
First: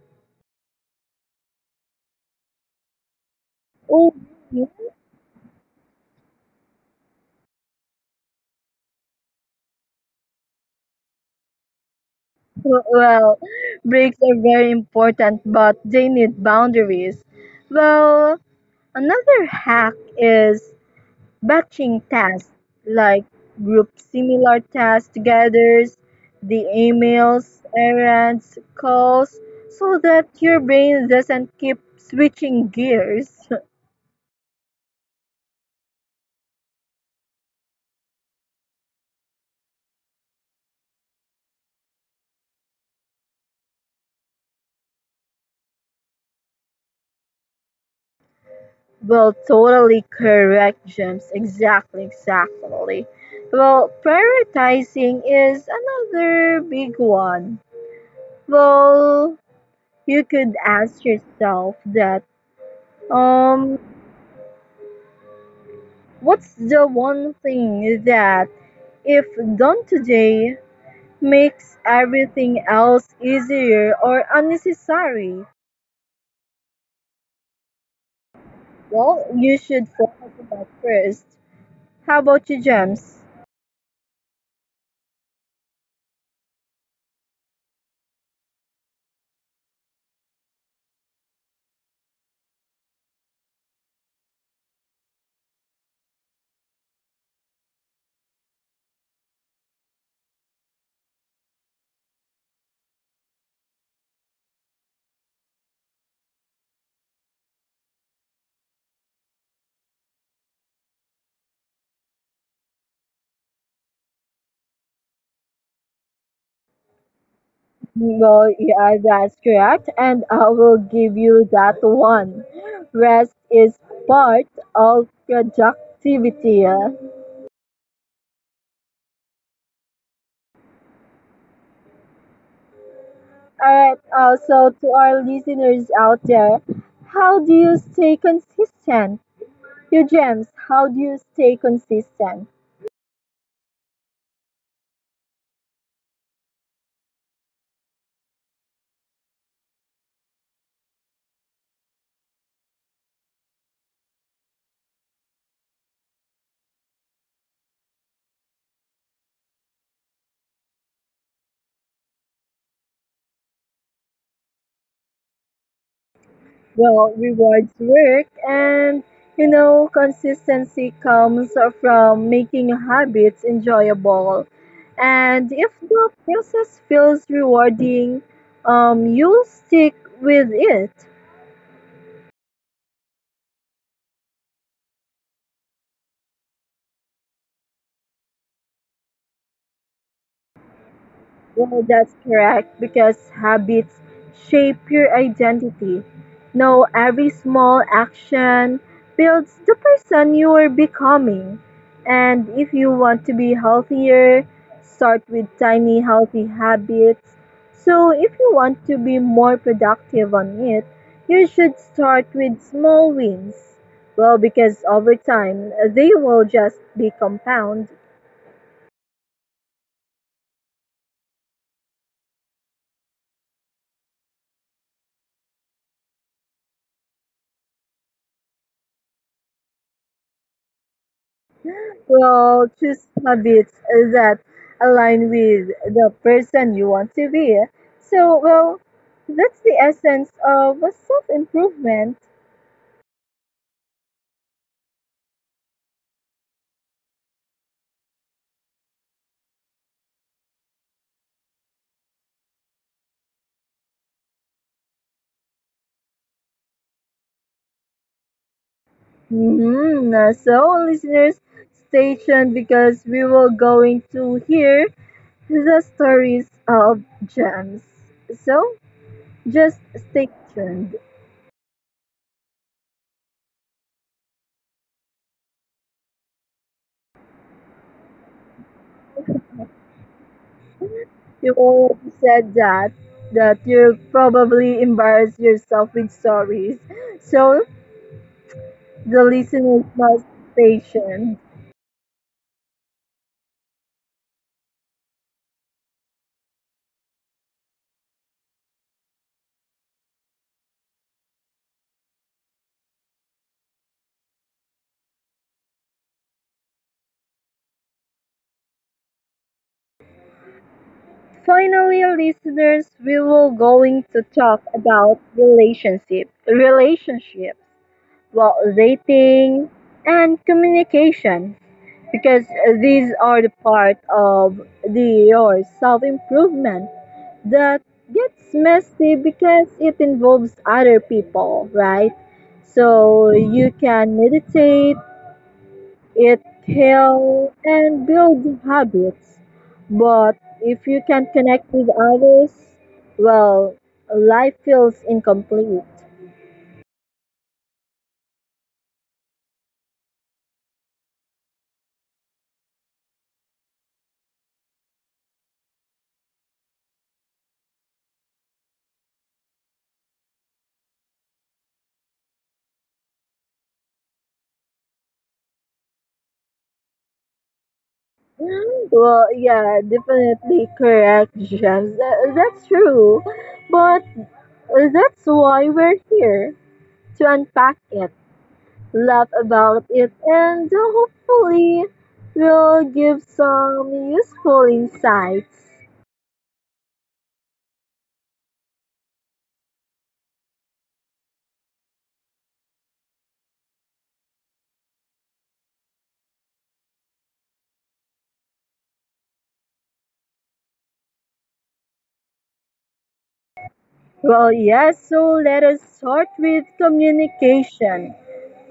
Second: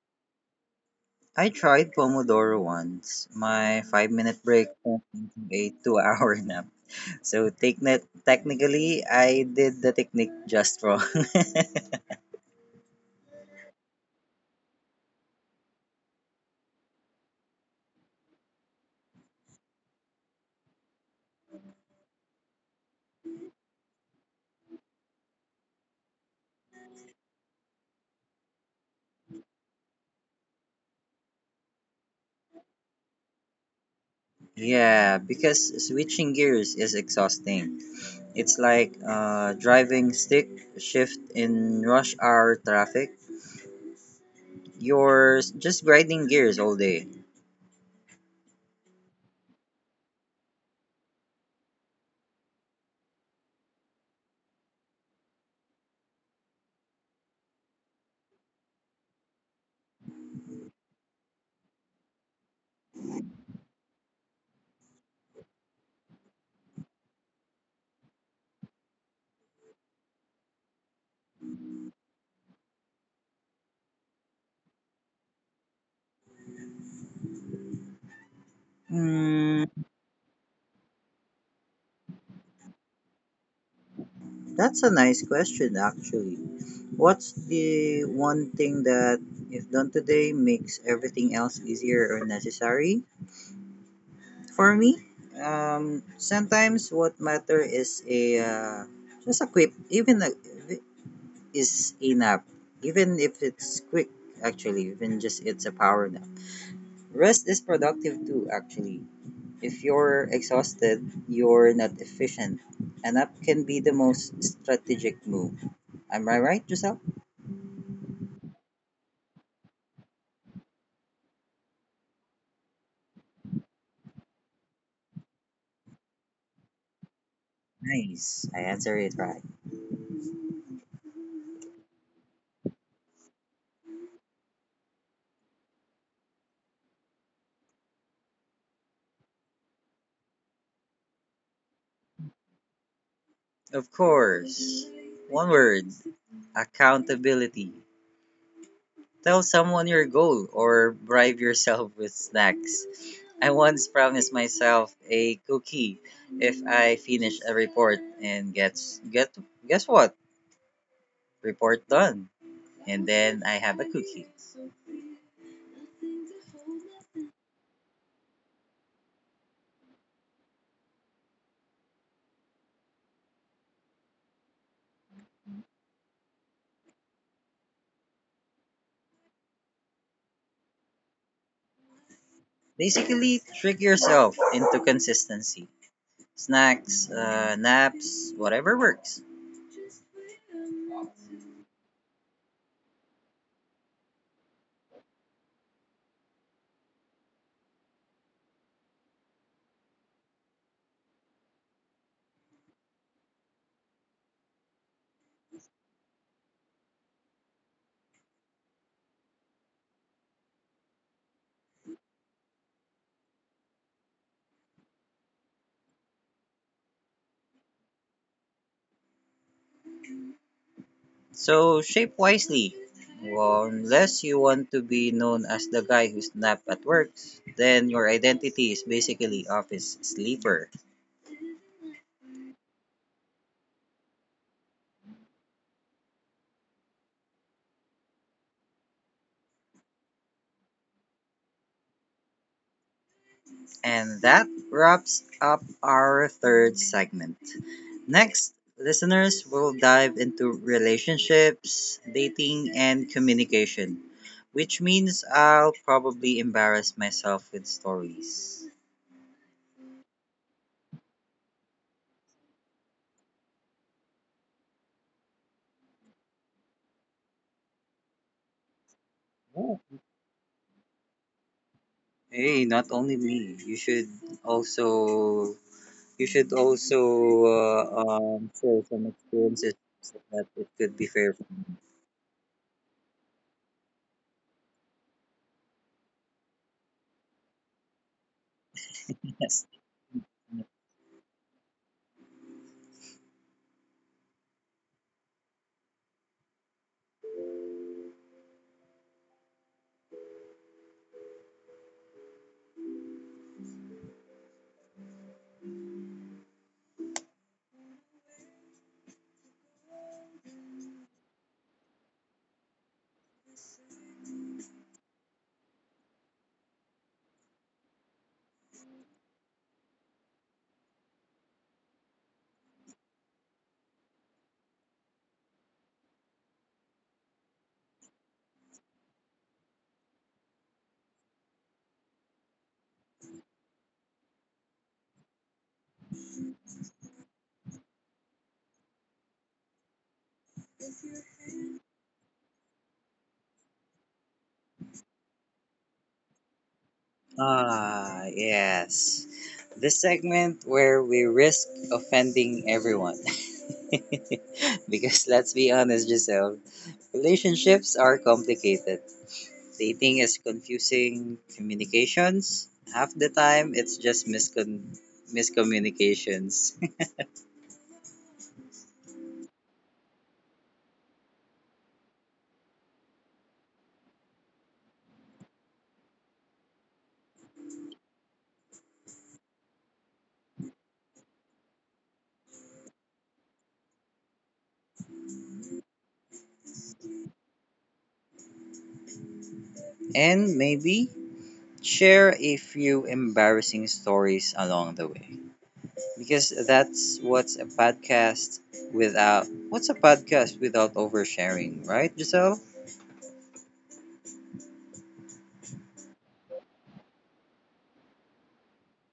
Speaker 2: I tried Pomodoro once. My
Speaker 1: Oh,
Speaker 2: five-minute
Speaker 1: yeah.
Speaker 2: break turned into a two-hour nap. So technically, I did the technique just wrong.
Speaker 1: Well, breaks are very important, but they need boundaries. Well, another hack is batching tasks, like group similar tasks together, the emails, errands, calls, so that your brain doesn't keep switching gears.
Speaker 2: Yeah, because switching gears is exhausting. It's like driving stick shift in rush hour traffic. You're just grinding gears all day.
Speaker 1: Well, totally correct, James. Exactly. Well, prioritizing is another big one. Well, you could ask yourself that um what's the one thing that if done today makes everything else easier or unnecessary? Well, you
Speaker 2: Hmm,
Speaker 1: should focus on that first. How about you, James?
Speaker 2: that's a nice question, actually. What's the one thing that, if done today, makes everything else easier or necessary? For me, sometimes what matter is a just a quick, even a, is a nap, even if it's quick. Actually, even just it's a power nap. Rest is productive too. Actually, if you're exhausted, you're not efficient. An up can be the most strategic move. Am I right, Giselle?
Speaker 1: Well, yeah, that's correct, and I will give you that one. Rest is part of productivity. All
Speaker 2: Nice. I answered it right.
Speaker 1: right, so to our listeners out there, how do you stay consistent? You gems, how do you stay consistent?
Speaker 2: Of course. One word, accountability. Tell someone your goal or bribe yourself with snacks. I once promised myself a cookie if I finish a report and gets get guess what? Report done. And then I have a cookie.
Speaker 1: Well, rewards work, and you know, consistency comes from making habits enjoyable, and if the process feels rewarding, you'll stick with it.
Speaker 2: Basically, trick yourself into consistency. Snacks, naps, whatever works.
Speaker 1: Yeah, that's correct because habits shape your identity. Now, every small action builds the person you are becoming. And if you want to be healthier, start with tiny healthy habits. So, if you want to be more productive on it, you should start with small wins. Well, because over time, they will just be compound.
Speaker 2: So shape wisely. Well, unless you want to be known as the guy who napped at work, then your identity is basically office sleeper.
Speaker 1: Well, choose habits that align with the person you want to be. So, well, that's the essence of self improvement.
Speaker 2: And that wraps up our third segment. Next, listeners will dive into relationships, dating, and communication. Which means I'll probably embarrass myself with stories.
Speaker 1: Hmm. So, listeners, stay tuned because we will going to hear the stories of gems. So, just
Speaker 2: Oh,
Speaker 1: stay tuned.
Speaker 2: hey, not only me. Also you should also share some experiences so that it could be fair.
Speaker 1: You all said that you probably embarrass yourself with stories. So the
Speaker 2: Yes.
Speaker 1: listeners must be patient. Finally, listeners, we will going to talk about relationships, well, dating, and communication, because these are the part of the your self improvement that gets messy because it involves other people, right? So you can meditate, it heal and build habits. But if you can't connect with others, well, life feels incomplete.
Speaker 2: Ah, yes. This segment where we risk offending everyone. Because let's be honest, Giselle, relationships are complicated. Dating is confusing, communications. Half the time, it's just miscommunications.
Speaker 1: Well, yeah, definitely correct, James. That's true. But that's why we're here to unpack it, laugh about it, and hopefully, we'll give some useful insights.
Speaker 2: And maybe share a few embarrassing stories along the way. Because that's what's a podcast without. What's a podcast without oversharing, right, Giselle?
Speaker 1: Well, yes, so let us start with communication.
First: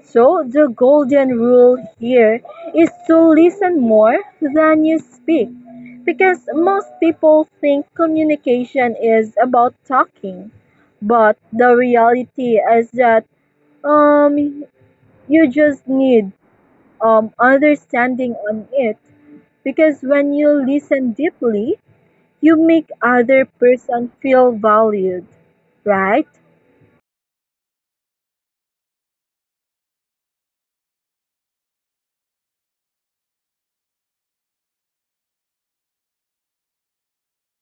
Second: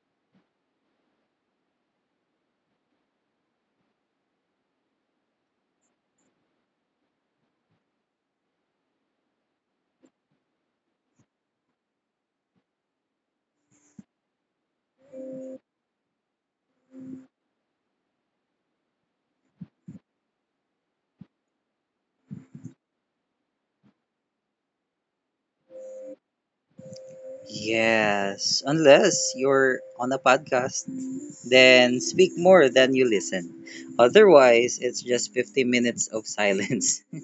Speaker 1: So, the golden rule here is to listen more than you speak, because most people think communication is about talking, but the reality is that um, you just need understanding on it, because when you listen deeply, you make other person feel valued, right?
Speaker 2: Yes, unless you're on a podcast, then speak more than you listen. Otherwise, it's just 50 minutes of silence.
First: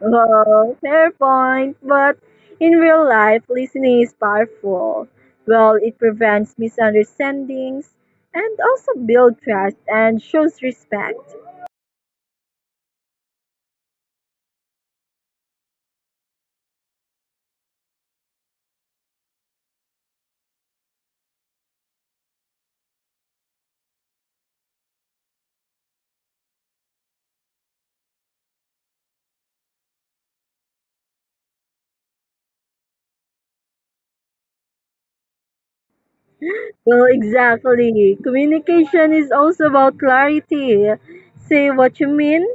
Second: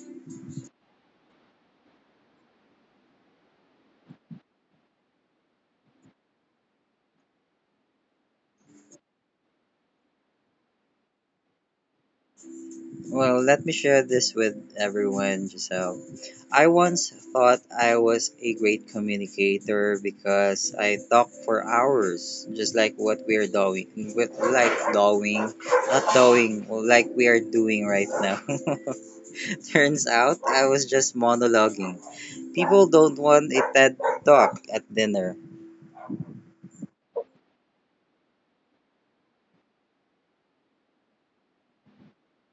Speaker 1: Well, fair point, but in real life, listening is powerful. Well, it prevents misunderstandings and also builds trust and shows respect.
Speaker 2: Well, let me share this with everyone, Giselle. I once thought I was a great communicator because I talked for hours, just like what we are doing, with like doing, not doing, like we are doing right now. Turns out I was just monologuing. People don't want a TED talk at dinner.
Speaker 1: Well, exactly. Communication is also about clarity. Say what you mean.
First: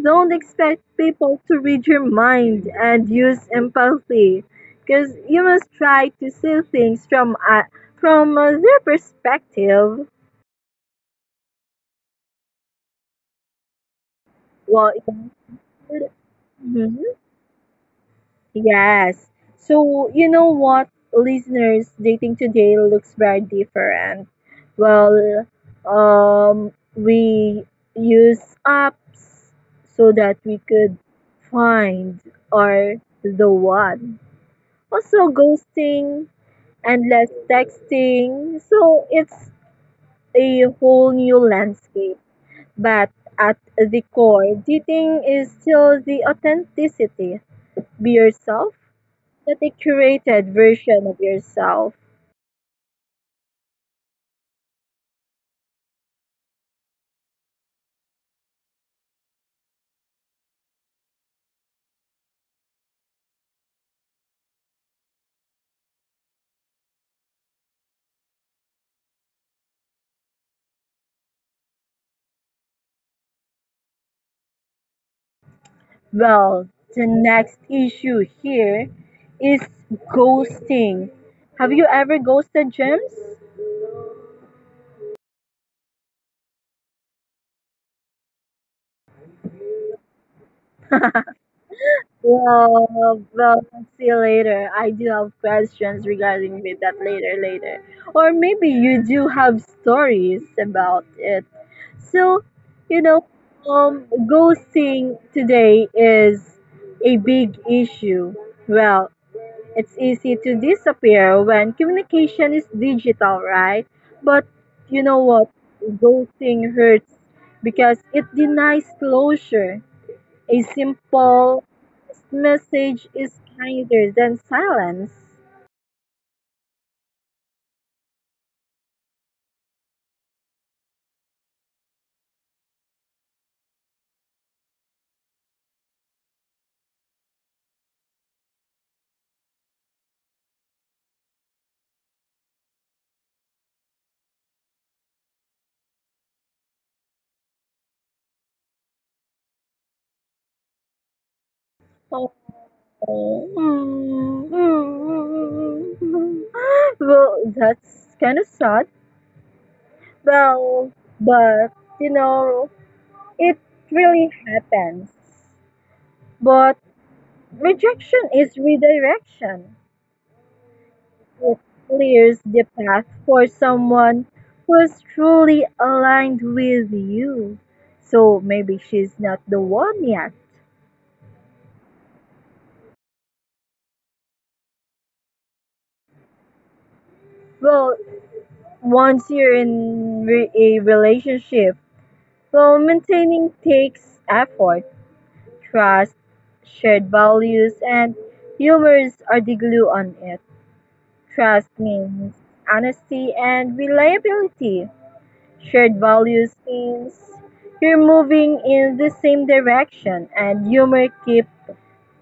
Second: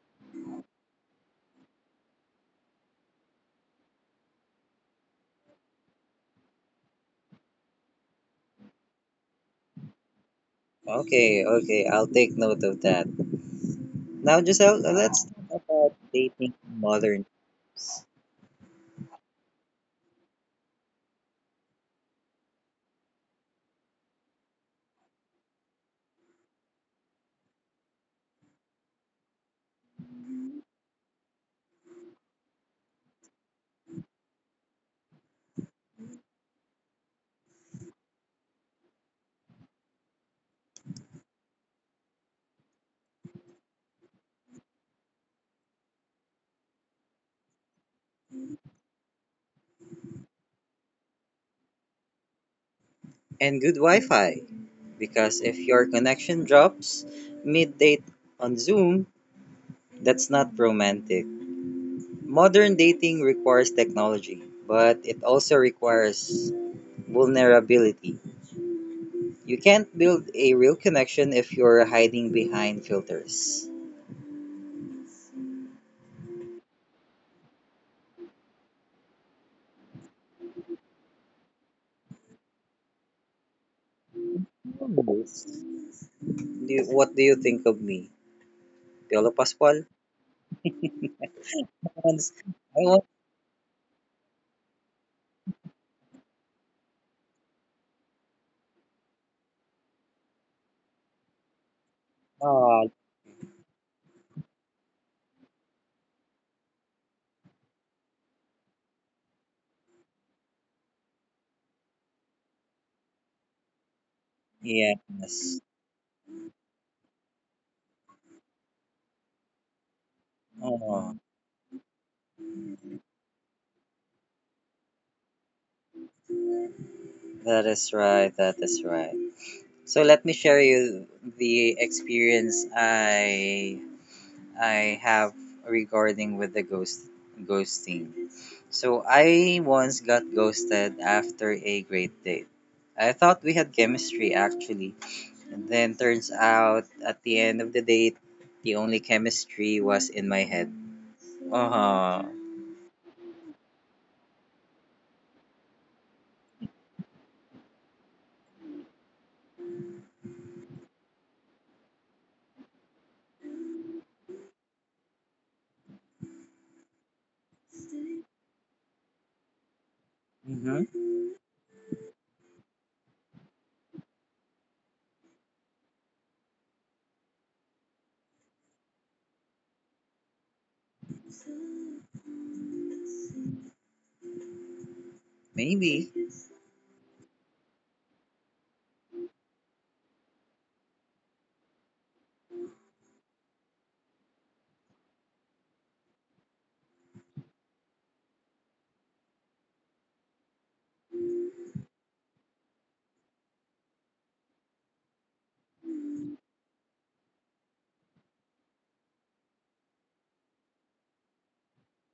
Speaker 1: Don't expect people to read your mind, and use empathy because you must try to see things from their perspective.
Speaker 2: Okay, okay, I'll take note of that. Now, Giselle,
Speaker 1: Well,
Speaker 2: let's
Speaker 1: yeah.
Speaker 2: talk about dating in
Speaker 1: Mhm.
Speaker 2: modern
Speaker 1: Yes. So, you know what, listeners, dating today looks very different. Well, we use apps so that we could find or the one. Also, ghosting, endless texting. So, it's a whole new landscape. But at the core, dating is still the authenticity. Be yourself. Get a curated version of yourself.
Speaker 2: and good Wi-Fi. Because if your connection drops mid-date on Zoom, that's not romantic. Modern dating requires technology, but it also requires vulnerability. You can't build a real connection if you're hiding behind filters.
Speaker 1: Well, the next issue here is ghosting. Have you ever ghosted, James?
Speaker 2: Nice. What do you think of me? Piolo Pascual? Once, I want,
Speaker 1: Well, well, See you later. I do have questions regarding with that, later, later. Or maybe you do have stories about it. So,
Speaker 2: oh,
Speaker 1: you know, ghosting today is a big issue. Well, it's easy to disappear when communication is digital, right? But you know what?
Speaker 2: yes.
Speaker 1: Ghosting hurts because it denies closure. A
Speaker 2: Oh,
Speaker 1: simple message is kinder than silence.
Speaker 2: that is right. That is right. So let me share you the experience I have regarding with the ghosting. So I once got ghosted after a great date. I thought we had chemistry actually, and then turns out at the end of the date, the only chemistry was in my head. Uh huh.
Speaker 1: Oh. Well, that's kind of sad. Well, but you know, it really happens. But rejection is redirection.
Speaker 2: Hmm.
Speaker 1: It clears the path for someone who is truly aligned with you. So maybe she's not the one yet.
Speaker 2: Maybe.
Speaker 1: Well, once you're in a relationship, well, maintaining takes effort, trust, shared values, and humors are the glue on it. Trust means honesty and reliability. Shared values means you're moving in the same direction, and humor keeps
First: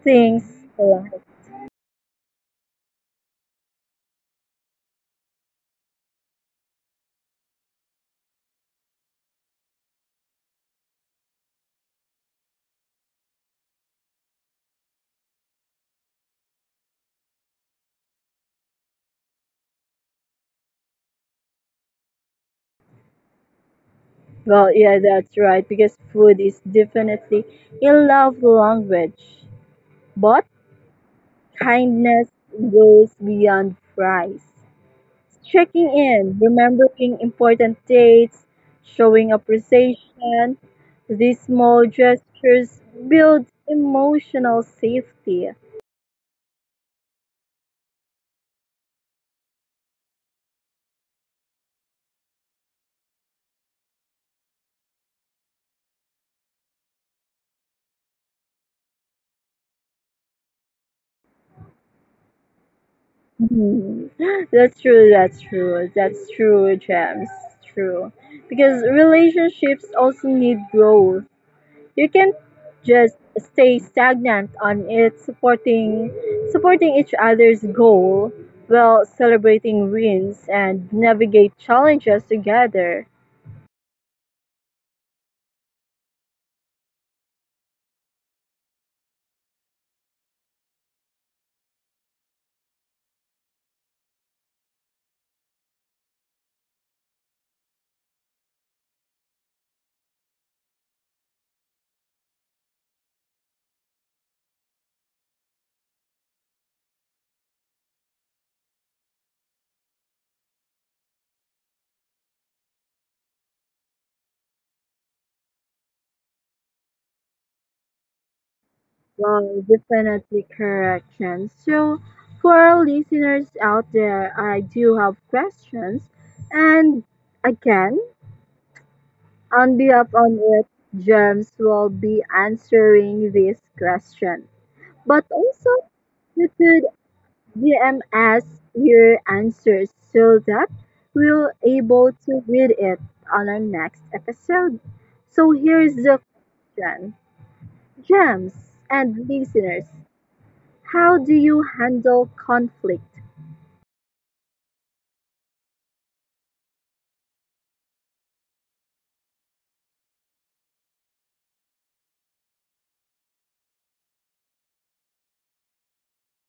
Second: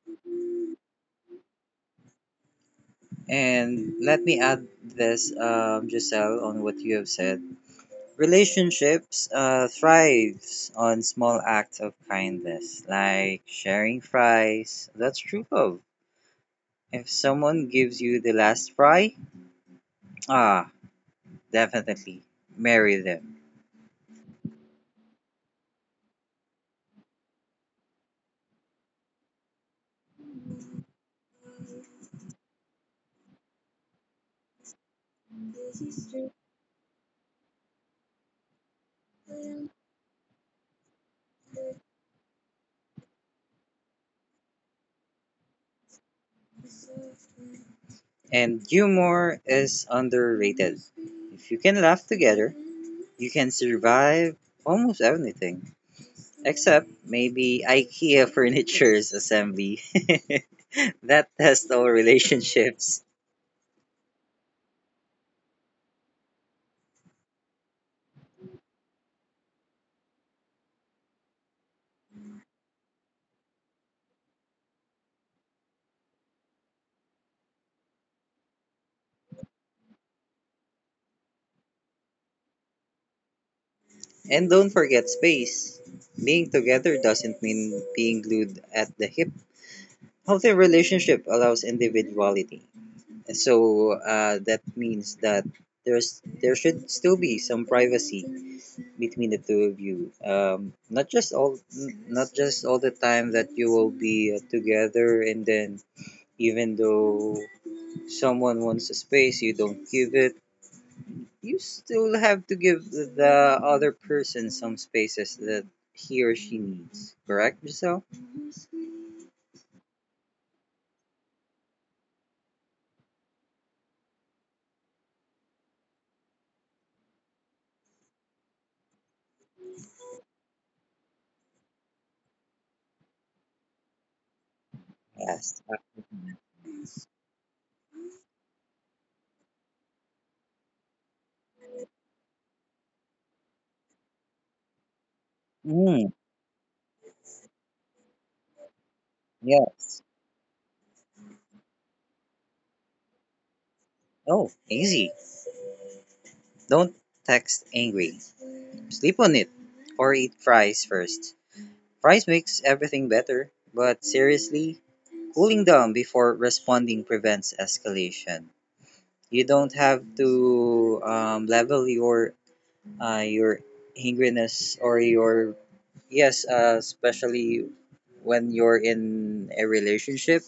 Speaker 1: things alive.
Speaker 2: And let me add this, Giselle, on what you have said. Relationships thrives on small acts of kindness, like sharing fries. That's true love. If someone gives you the last fry, ah, definitely marry them.
Speaker 1: Well, yeah, that's right, because food is definitely a love language. But kindness goes beyond price. Checking in, remembering important dates, showing appreciation, these small gestures build emotional safety.
Speaker 2: And humor is underrated. If you can laugh together, you can survive almost anything, except maybe ikea furniture's assembly. That tests all relationships.
Speaker 1: Mhm. That's true, James. True. Because relationships also need growth. You can't just stay stagnant on it, supporting each other's goal while celebrating wins and navigate challenges together.
Speaker 2: And don't forget space. Being together doesn't mean being glued at the hip. Healthy relationship allows individuality. So that means that there should still be some privacy between the two of you. Not just all n- not just all the time that you will be together, and then, even though someone wants a space you don't give it, you still have to give the other person some spaces that he or she needs. Correct, Giselle?
Speaker 1: Well, definitely correct, James. So for our listeners out there, I do have questions, and again, on the Up on It, Gems will be answering this question. But
Speaker 2: Yes.
Speaker 1: also, you could DM us your answers so that we'll able to read it on our next episode. So here's
Speaker 2: Mm,
Speaker 1: the question. Gems and listeners,
Speaker 2: yes.
Speaker 1: how do you handle conflict?
Speaker 2: Oh, easy. Don't text angry. Sleep on it. Or eat fries first. Fries makes everything better, but seriously, cooling down before responding prevents escalation. You don't have to level your angriness or your yes, especially when you're in a relationship.